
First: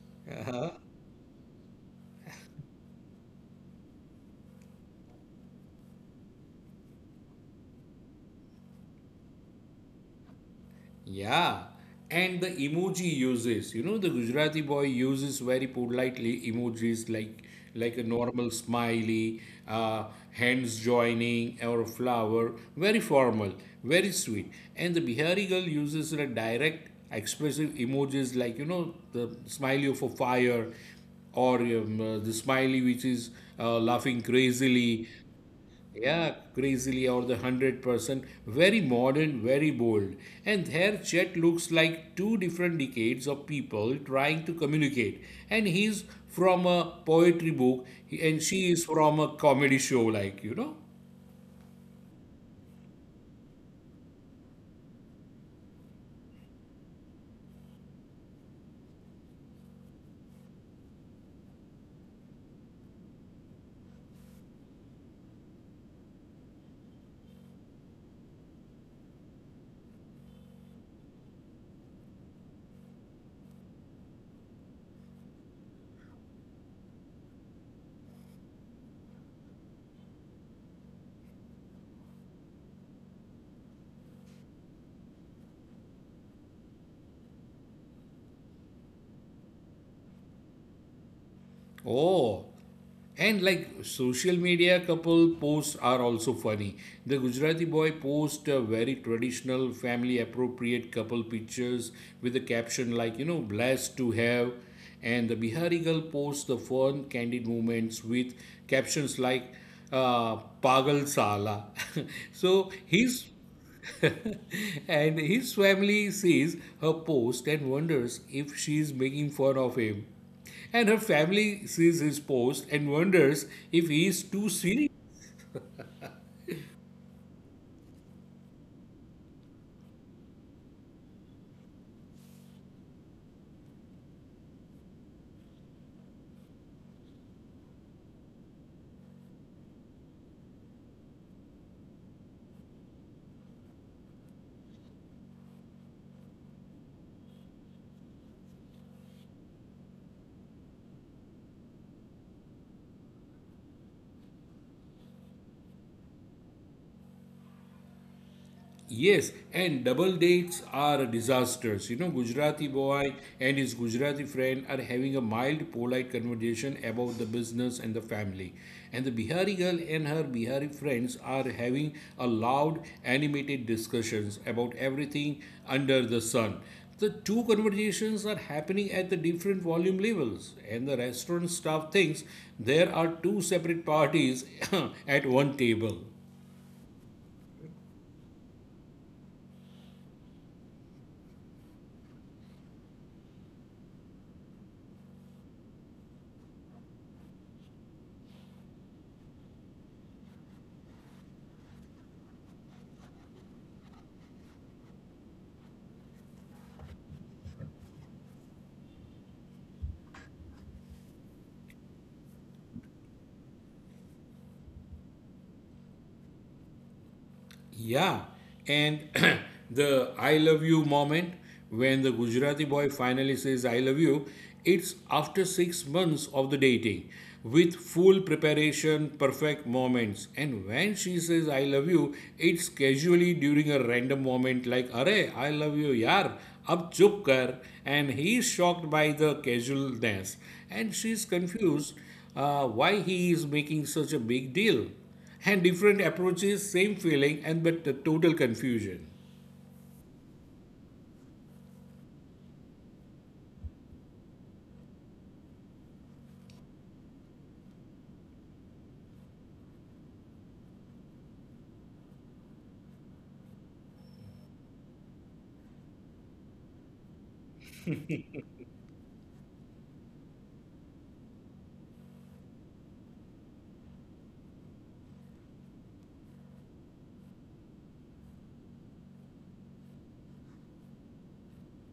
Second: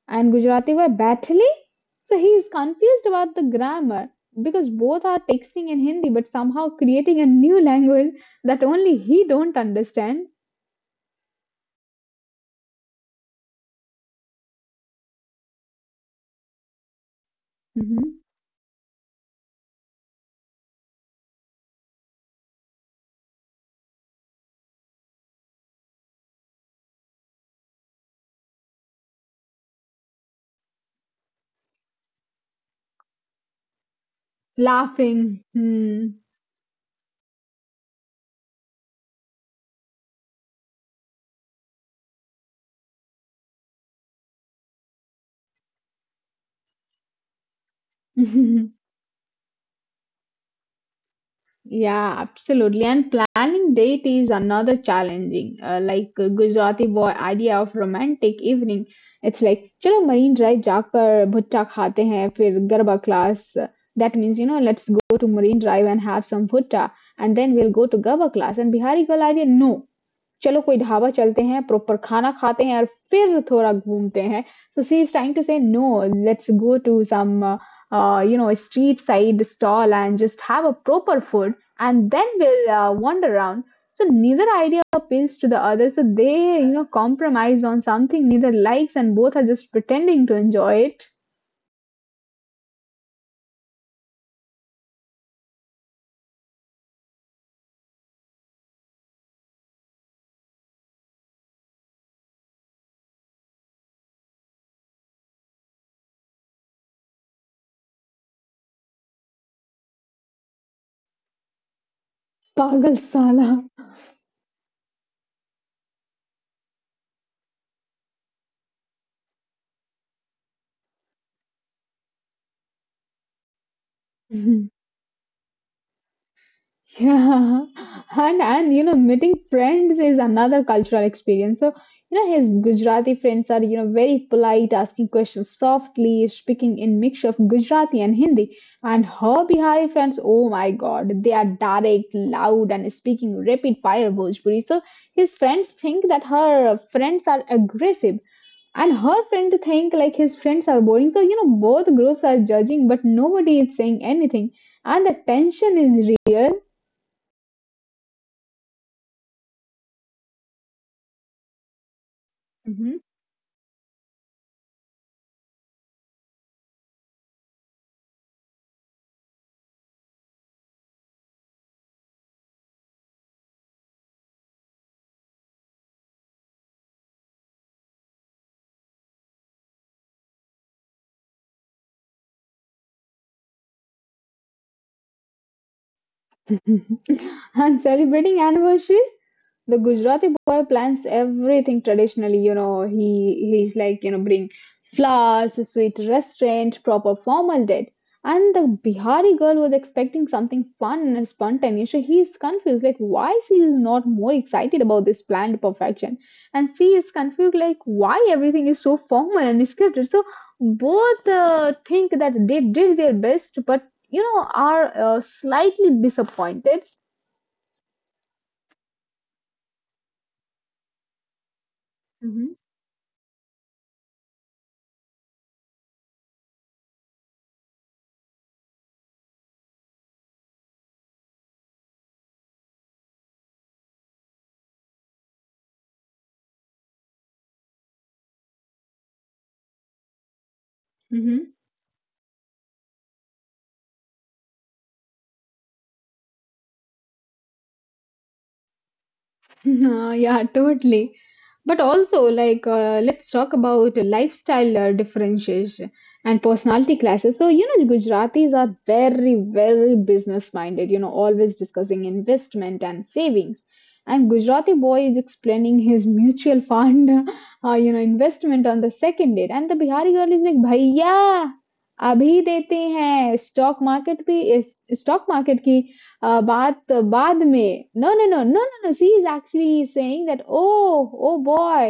S2: And Gujarati were battling. So he is confused about the grammar because both are texting in Hindi but somehow creating a new language that only he don't understand.
S1: Yeah, and the emoji uses, you know, the Gujarati boy uses very politely emojis like like a
S2: Mhm.
S1: normal smiley, uh, hands joining, or flower. Very formal, very sweet. And the Bihari girl uses the direct, expressive emojis like, you know, the smiley of a fire, or um, uh, the smiley which is uh, laughing crazily,
S2: Laughing. Hmm.
S1: yeah, crazily, or the one hundred percent, very modern, very bold. And their chat looks like two different decades of people trying to communicate. And he's from a poetry book, and she is from a comedy show, like, you know.
S2: Yeah, absolutely. And planning date is another challenging, uh, like uh, Gujarati boy idea of romantic evening. It's like, "Chalo Marine Drive जाकर भुट्टा खाते हैं फिर garba class. That means, you know, let's go to Marine Drive and have some bhutta, and then we'll go to Garba class. And Bihari girl idea, no. चलो कोई ढाबा चलते हैं, proper खाना खाते हैं और फिर थोड़ा घूमते हैं। So she is trying to say, "No, let's go to some, uh, you know, street side stall and just have a proper food, and then we'll uh, wander around." So neither idea appeals to the other, so they, you know, compromise on something neither likes, and both are just pretending to enjoy it.
S1: Oh, and like social media couple posts are also funny. The Gujarati boy post a very traditional family appropriate couple pictures with a caption like, you know, blessed to have. And the Bihari girl posts the fun candid moments with captions like uh, Pagal Sala. So
S2: Pagal
S1: his
S2: sala.
S1: and his family sees her post and wonders if she is making fun of him. And her family sees his post and wonders if he is too serious.
S2: Yeah, and and you know, meeting friends is another cultural experience. So, you know, his Gujarati friends are, you know, very polite, asking questions softly, speaking in mix of Gujarati and Hindi. And her Bihari friends, oh my God, they are direct, loud, and speaking rapid fire Bhojpuri. So his friends think that her friends are aggressive, and her friend think like his friends are boring. So, you know, both groups are judging, but nobody is saying anything, and the tension is real.
S1: Yes, and double dates are disasters. You know, Gujarati
S2: Mhm.
S1: boy and his Gujarati friend are having a mild, polite conversation about the business and the family. And the Bihari girl and her Bihari friends are having a loud, animated discussions about everything under the sun. The two conversations are happening at the different volume levels, and the restaurant staff thinks there are two separate parties at one table.
S2: And celebrating anniversaries, the Gujarati boy plans everything traditionally. You know, he he's like you know bring flowers, a sweet restaurant, proper formal date. And the Bihari girl was expecting something fun and spontaneous. So he's confused, like why she is not more excited about this planned perfection, and she is confused, like why everything is so formal and scripted. So both uh, think that they did their best, but you know, are uh, slightly disappointed.
S1: Yeah, and the I love you moment when the
S2: Mm-hmm.
S1: Gujarati boy finally says I love you, it's after six months of the dating with full preparation, perfect moments. And when she says I love you, it's casually during a random moment like, Are, I love you, yaar, ab chup kar. And he's shocked by the casualness. And she's confused uh, why he is making such a big deal and different approaches, same feeling, and but the total confusion.
S2: Uh, yeah, totally. But also, like, uh, let's talk about lifestyle uh, differences and personality classes. So, you know, Gujaratis are very, very business minded, you know, always discussing investment and savings. And Gujarati boy is explaining his mutual fund, uh, you know, investment on the second date. And the Bihari girl is like, भैया अभी देते हैं stock market भी stock market की uh, baat baad mein. No, no, no, no, no, no. She is actually saying that, oh, oh boy,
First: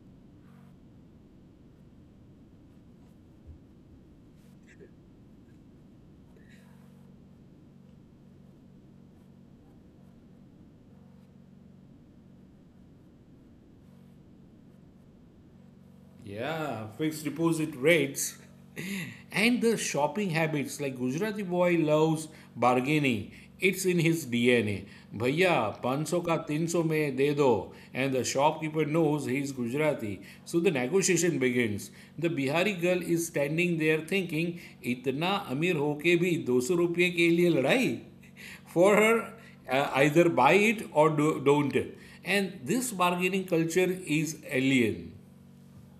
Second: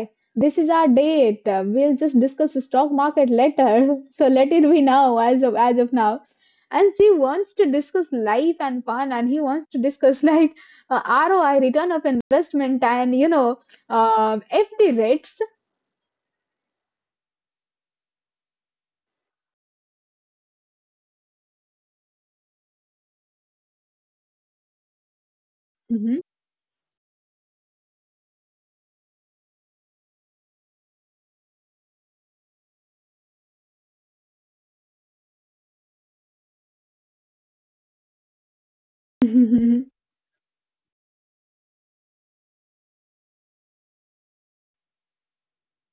S2: this is our date. Uh, We'll just discuss the stock market later. So let it be now, as of as of now. And she wants to discuss life and fun, and he wants to discuss like uh, R O I, return of investment, and you know, uh, F D rates.
S1: Yeah, fixed deposit rates and the shopping habits like Gujarati boy loves bargaining. It's in his D N A. Bhaiya,
S2: Mhm.
S1: five hundred ka three hundred mein de do. And the shopkeeper knows he's Gujarati. So the negotiation begins. The Bihari girl is standing there thinking, इतना अमीर होके भी do sau रुपये के लिए लड़ाई? For her, uh, either buy it or do, don't. And this bargaining culture is alien.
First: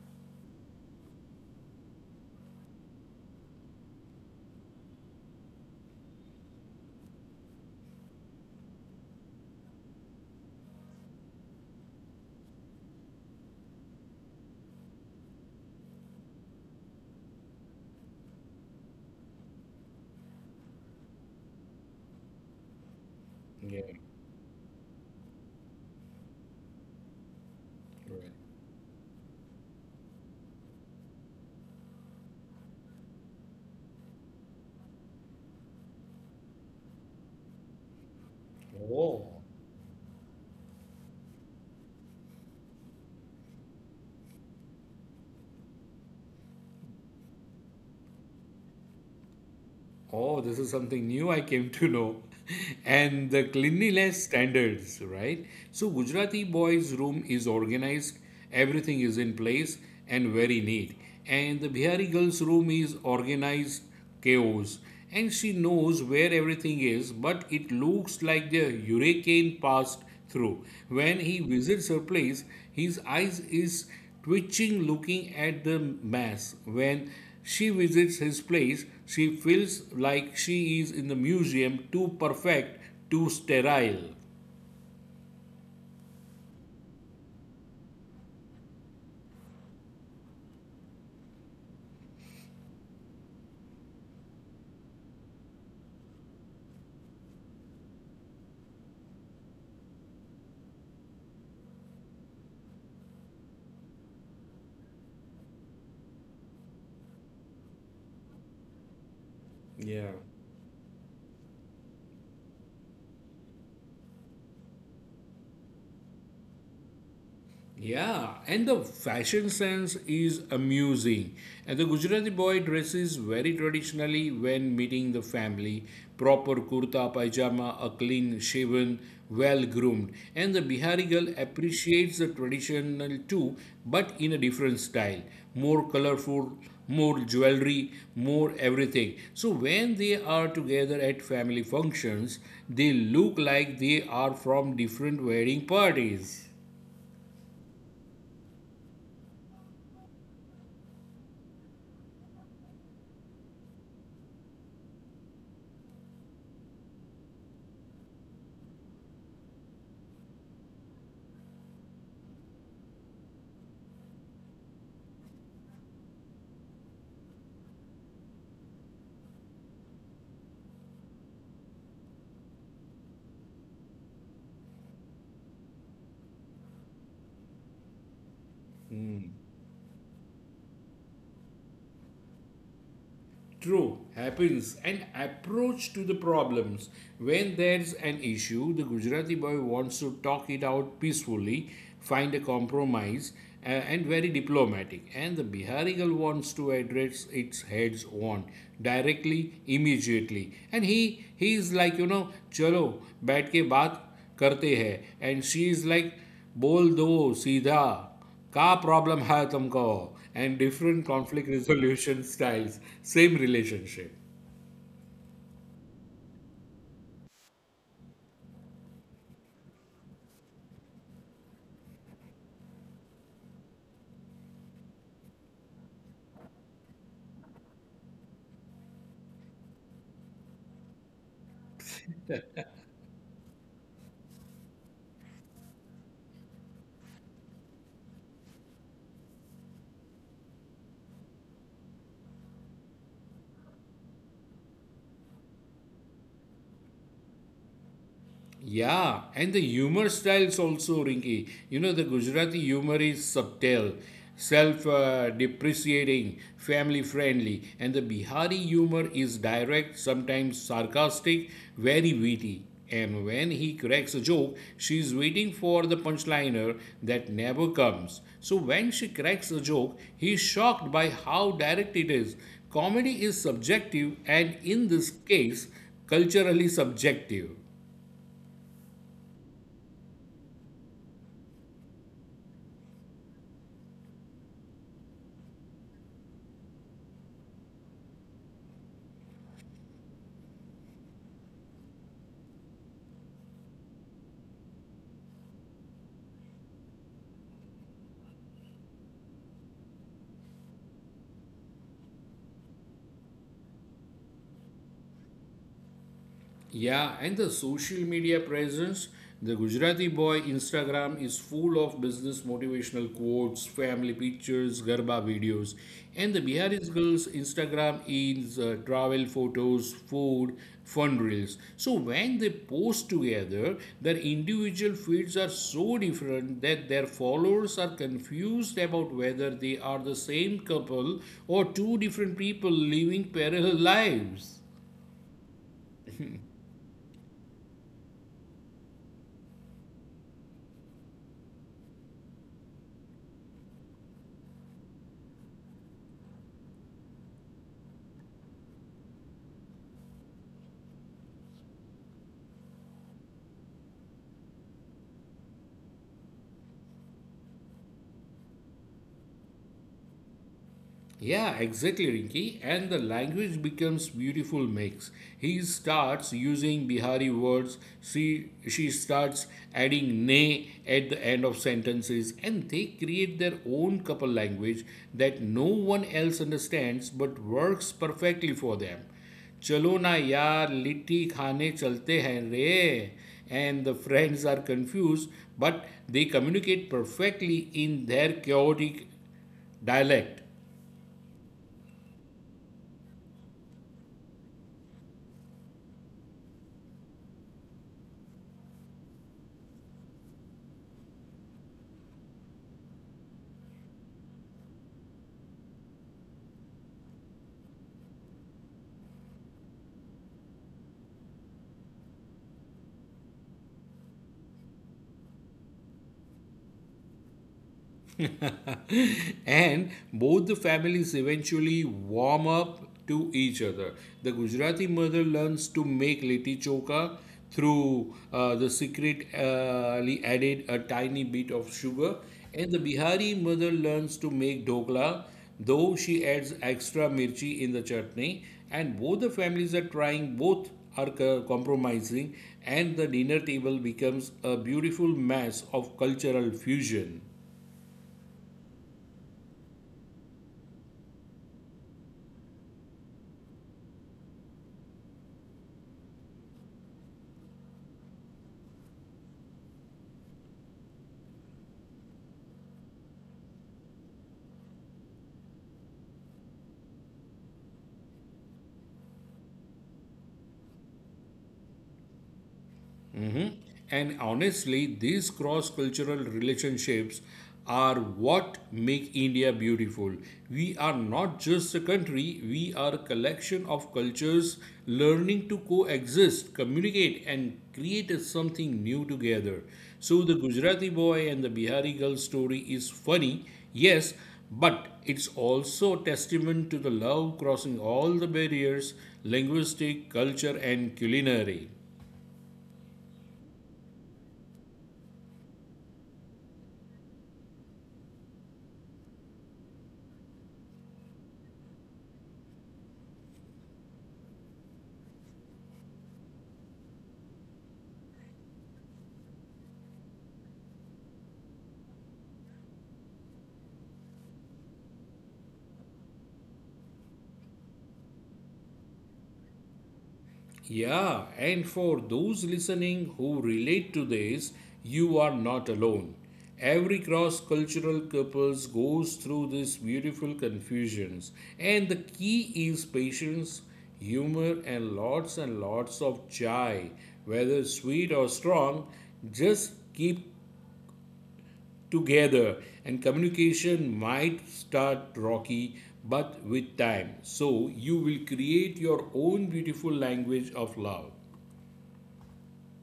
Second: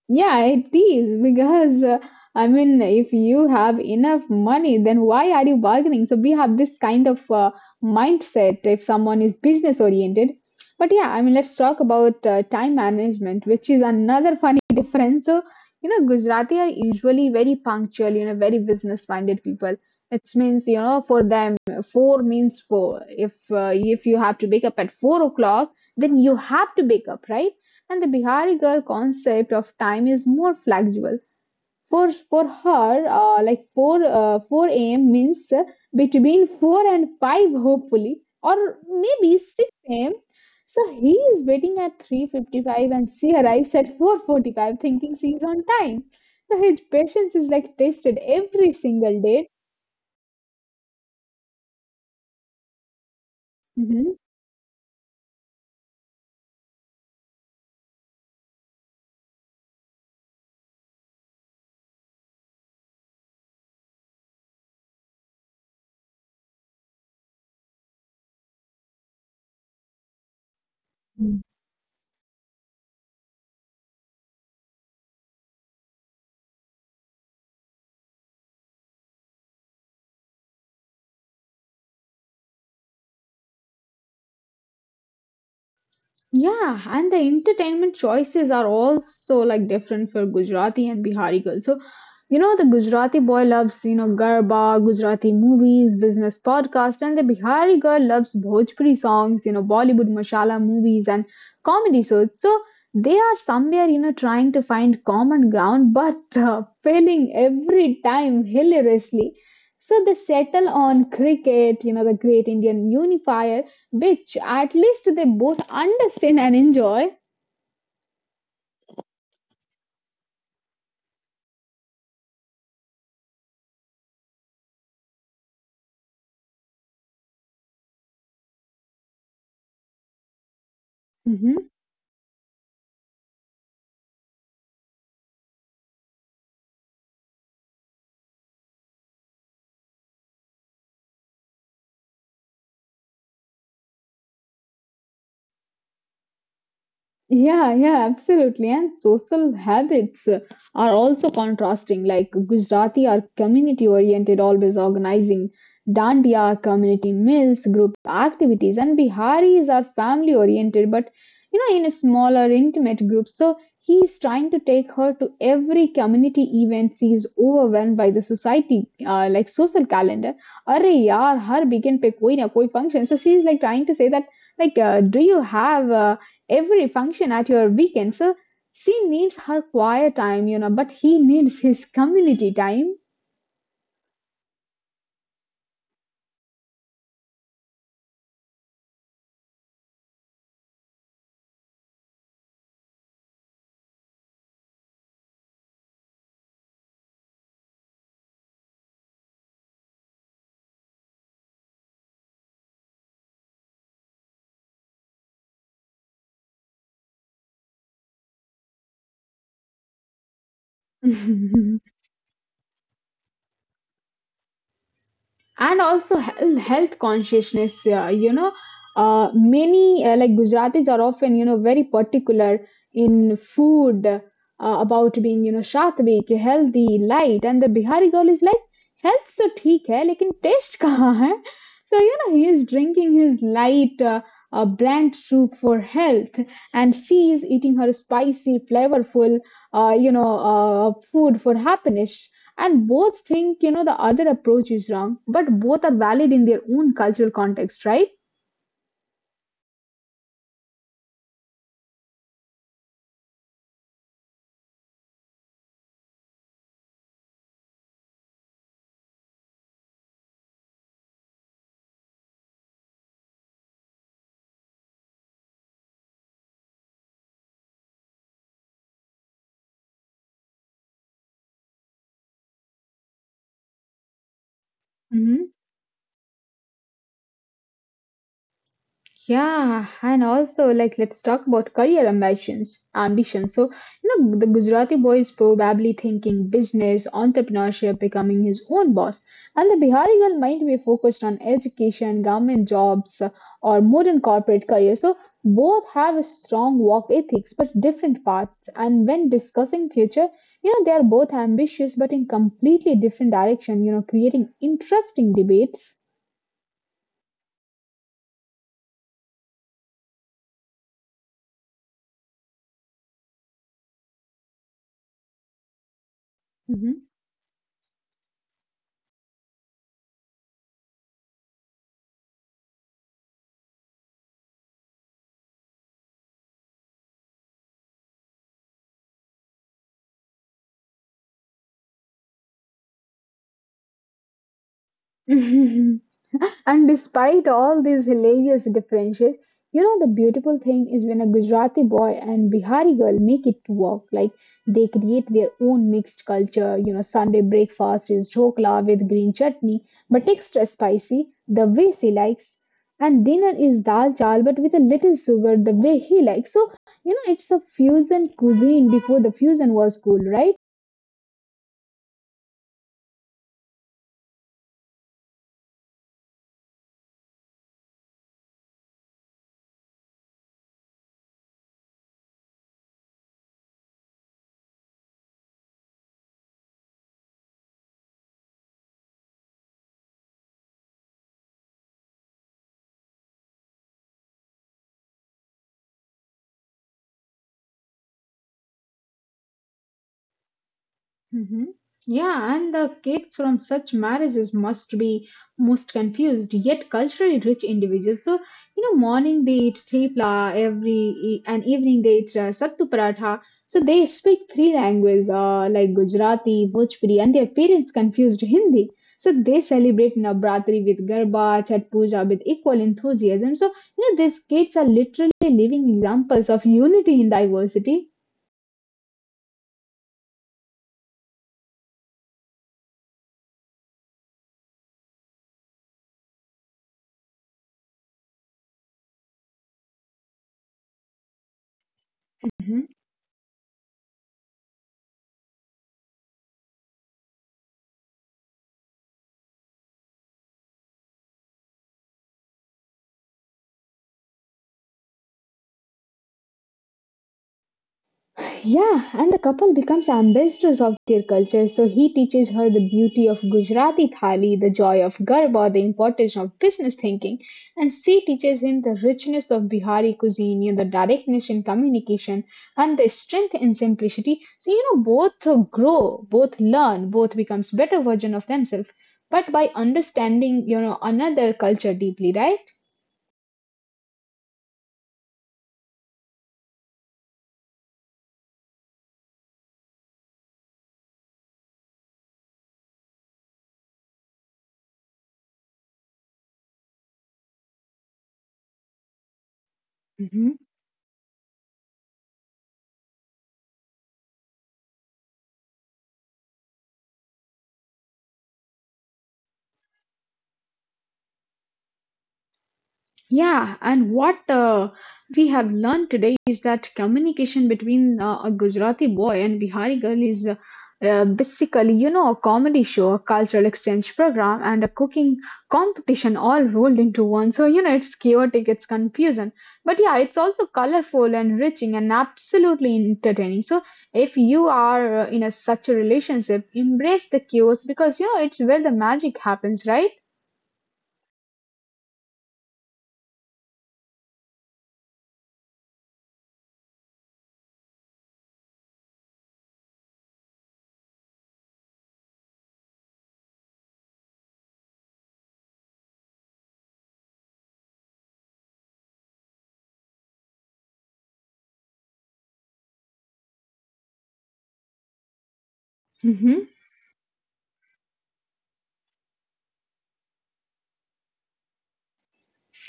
S2: Yeah, it is because uh, I mean, if you have enough money, then why are you bargaining? So we have this kind of uh, mindset if someone is business oriented. But yeah, I mean, let's talk about uh, time management, which is another funny difference. So, you know, Gujarati are usually very punctual, you know, very business minded people. It means, you know, for them, four means four. If uh, if you have to wake up at four o'clock, then you have to wake up, right? And the Bihari girl concept of time is more flexible. For for her, uh, like four uh, four a m means uh, between four and five, hopefully, or maybe six a m. So he is waiting at three fifty-five and she arrives at four forty-five thinking she is on time. So his patience is like tested every single day.
S1: Oh, this is something new I came to know. And the
S2: Mhm.
S1: cleanliness standards, right? So, Gujarati boys' room is organized, everything is in place and very neat. And the Bihari girl's room is organized chaos. And she knows where everything is, but it looks like the hurricane passed through. When he visits her place, his eyes is twitching looking at the mass. When she visits his place, she feels like she is in the museum, too perfect, too sterile.
S2: Yeah, and the entertainment choices are also like different for Gujarati and Bihari girls. So, you know, the Gujarati boy loves, you know, Garba, Gujarati movies, business podcast, and the Bihari girl loves Bhojpuri songs, you know, Bollywood masala movies and comedy shows. So they are somewhere, you know, trying to find common ground, but uh, failing every time hilariously. So they
S1: Yeah.
S2: settle on cricket, you know, the great Indian unifier, which at least they both understand and enjoy.
S1: Yeah, and the fashion sense is amusing. And the Gujarati boy dresses very traditionally when meeting the family, proper kurta, pajama, a clean shaven, well groomed. And the Bihari girl
S2: Mhm.
S1: appreciates the traditional too, but in a different style, more colorful, more jewelry, more everything. So when they are together at family functions, they look like they are from different wedding parties.
S2: Yeah, yeah, absolutely. And social habits uh, are also contrasting. Like Gujarati are community oriented, always organizing. Dandiya are community meals, group activities, and Biharis are family oriented, but you know, in a smaller, intimate group. So he is trying to take her to every community event. She is overwhelmed by the society, uh, like social calendar. Arre yaar, यार weekend pe koi कोई koi function. So she is like trying to say that like uh, do you have uh, every function at your weekend. So she needs her quiet time, you know, but he needs his community time.
S1: True, happens. And approach to the problems. When there's an issue, the Gujarati boy wants to talk it out peacefully, find a compromise, uh, and very diplomatic. And the Bihari girl wants to address its heads on directly, immediately. And he he is like, you know, chalo, बैठ ke baat karte hai. And she is like, bol दो सीधा Ka problem hai tumko, and different conflict resolution styles, same relationship.
S2: And also he- health consciousness uh, you know uh, many uh, like gujaratis are often you know very particular in food uh, about being you know shatvik healthy light and the bihari girl is like health so theek hai lekin taste kahan hai so you know he is drinking his light uh, uh, brand soup for health and she is eating her spicy flavorful uh, you know uh, food for happiness and both think, you know, the other approach is wrong, but both are valid in their own cultural context, right?
S1: Yeah, and the humor styles also, Rinky. You know, the Gujarati humor is subtle, self uh, depreciating, family friendly, and the Bihari humor is direct, sometimes sarcastic, very witty. And when he cracks a joke, she's waiting for the punchliner that never comes. So when she cracks a joke, he's shocked by how direct it is. Comedy is subjective, and in this
S2: Mhm.
S1: case, culturally subjective.
S2: Yeah, and also like let's talk about career ambitions. Ambitions. So you know the Gujarati boy is probably thinking business, entrepreneurship, becoming his own boss, and the Bihari girl might be focused on education, government jobs, uh, or modern corporate career. So both have a strong work ethics, but different paths. And when discussing future, you know they are both ambitious, but in completely different direction. You know, creating interesting debates.
S1: Yeah, and the social media presence. The Gujarati boy Instagram is full of business motivational quotes, family pictures, garba videos, and the Bihari's
S2: Mm-hmm.
S1: girls Instagram is uh, travel photos, food, fun reels. So when they post together, their individual feeds are so different that their followers are confused about whether they are the same couple or two different people living parallel lives.
S2: And despite all these hilarious differences, you know, the beautiful thing is when a Gujarati boy and Bihari girl make it to work, like they create their own mixed culture. You know, Sunday breakfast is dhokla with green chutney, but extra spicy, the way she likes. And dinner is dal chal, but with a little sugar, the way he likes. So, you know, it's a fusion cuisine before the fusion was cool, right?
S1: Yeah, exactly, Rinki. And the language becomes beautiful mix. He starts using Bihari words. She she starts adding ne at the end of sentences, and they create their own couple language that no one else understands, but works perfectly for them. Chalo na ना litti khane chalte hain re, and the friends are confused but they communicate perfectly in their chaotic dialect.
S2: hmm Yeah, and the cakes from such marriages must be most confused, yet culturally rich individuals. So, you know, morning they eat tripla, every e-, and evening they eat uh, sattu paratha. So they speak three languages, uh, like Gujarati, Bhojpuri, and their parents confused Hindi. So they celebrate Navratri with Garba, Chat Puja with equal enthusiasm. So, you know, these kids are literally living examples of unity in diversity.
S1: And both the families eventually warm up to each other. The Gujarati mother learns to make litti choka through uh, the secretly added a tiny bit of sugar, and the Bihari mother learns to make dhokla, though she adds extra mirchi in the chutney. And both the families are trying, both are compromising, and the dinner table becomes a beautiful mass of cultural fusion.
S2: Yeah, and the couple becomes ambassadors of their culture. So he teaches her the beauty of Gujarati thali, the joy of garba, the importance of business thinking, and she teaches him the richness of Bihari cuisine, you know, the directness in communication, and the strength in simplicity. So you know, both grow, both learn, both becomes better version of themselves, but by understanding you know another culture deeply, right?
S1: Mhm. And honestly, these cross cultural relationships are what make India beautiful. We are not just a country, we are a collection of cultures learning to coexist, communicate, and create something new together. So, the Gujarati boy and the Bihari girl story is funny, yes, but it's also a testament to the love crossing all the barriers, linguistic, culture, and culinary.
S2: Yeah, and what uh, we have learned today is that communication between uh, a Gujarati boy and Bihari girl is uh, uh, basically, you know, a comedy show, a cultural exchange program, and a cooking competition all rolled into one. So, you know, it's chaotic, it's confusing, but yeah, it's also colorful, enriching, and absolutely entertaining. So, if you are uh, in a such a relationship, embrace the chaos because, you know, it's where the magic happens, right?
S1: Yeah, and for those listening who relate to this, you are not alone. Every cross cultural couples goes through these beautiful confusions, and the key is patience, humor, and lots and lots of chai, whether sweet or strong. Just keep together, and communication might start rocky, but with time. So, you will create your own beautiful language of love.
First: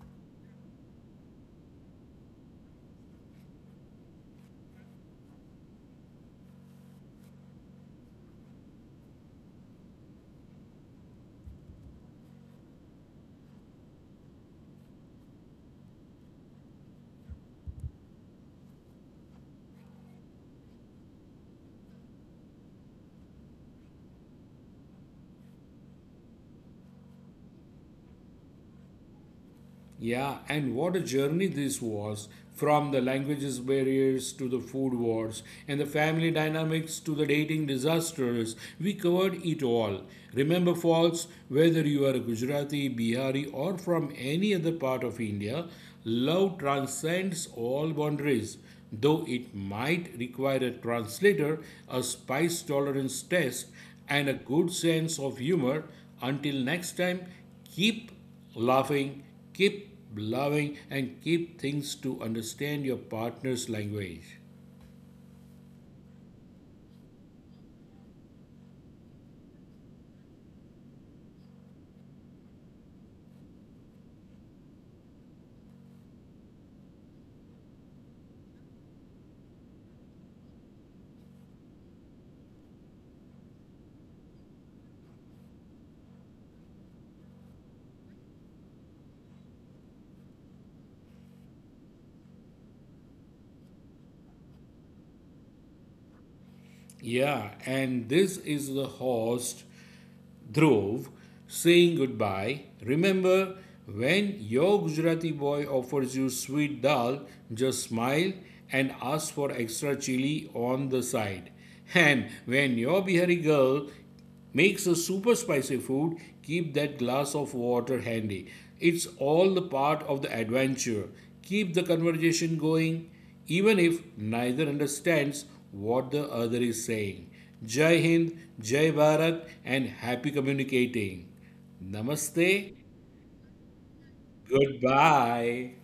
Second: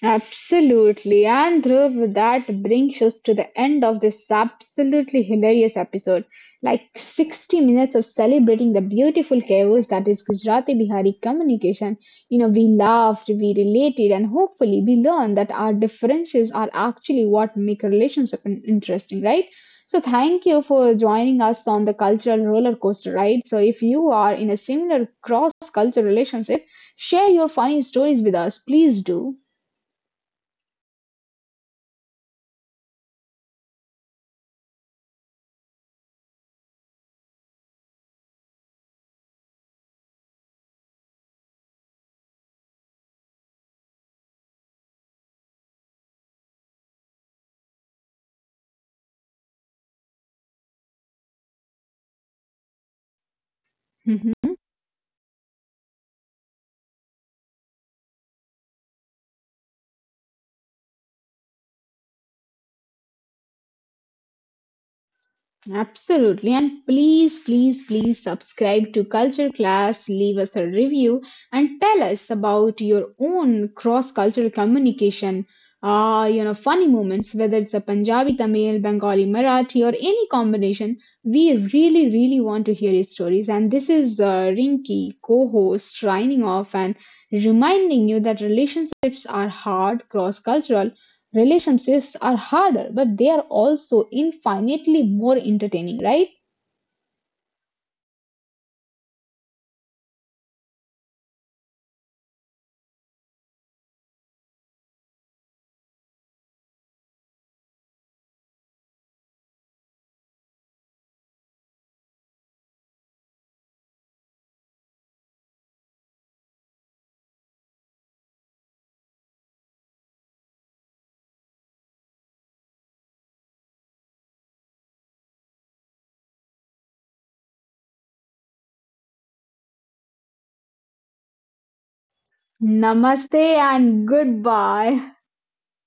S2: Absolutely. And Dhruv, that brings us to the end of this absolutely hilarious episode. Like sixty minutes of celebrating the beautiful chaos that is Gujarati Bihari communication. You know, we laughed, we related, and hopefully we learned that our differences are actually what make a relationship in- interesting, right? So, thank you for joining us on the cultural roller coaster ride. So, if you are in a similar cross cultural relationship, share your funny stories with us. Please do.
S1: Yeah, and what a journey this was, from the languages barriers to the food wars and the family dynamics to the dating disasters. We covered it all. Remember, folks, whether you are a Gujarati, Bihari, or from any other part of India, love transcends all boundaries. Though it might require a translator, a spice tolerance test, and a
S2: Mhm.
S1: good sense of humor, until next time, keep laughing, keep loving, and keep things to understand your partner's language.
S2: Absolutely. And please, please, please subscribe to Culture Class, leave us a review, and tell us about your own cross cultural communication. Ah, you know, funny moments, whether it's a Punjabi, Tamil, Bengali, Marathi, or any combination. We really, really want to hear your stories. And this is uh, Rinky, co host, signing off and reminding you that relationships are hard, cross cultural, Relationships are harder, but they are also infinitely more entertaining, right?
S1: Yeah, and this is the host, Dhruv, saying goodbye. Remember, when your Gujarati boy offers you sweet dal, just smile and ask for extra chili on the side. And when your Bihari girl makes a super spicy food, keep that glass of water handy. It's all the part of the adventure. Keep the conversation going, even if neither understands what the other is saying. Jai Hind, Jai Bharat, and happy communicating. Namaste,
S2: Namaste and goodbye.
S1: goodbye.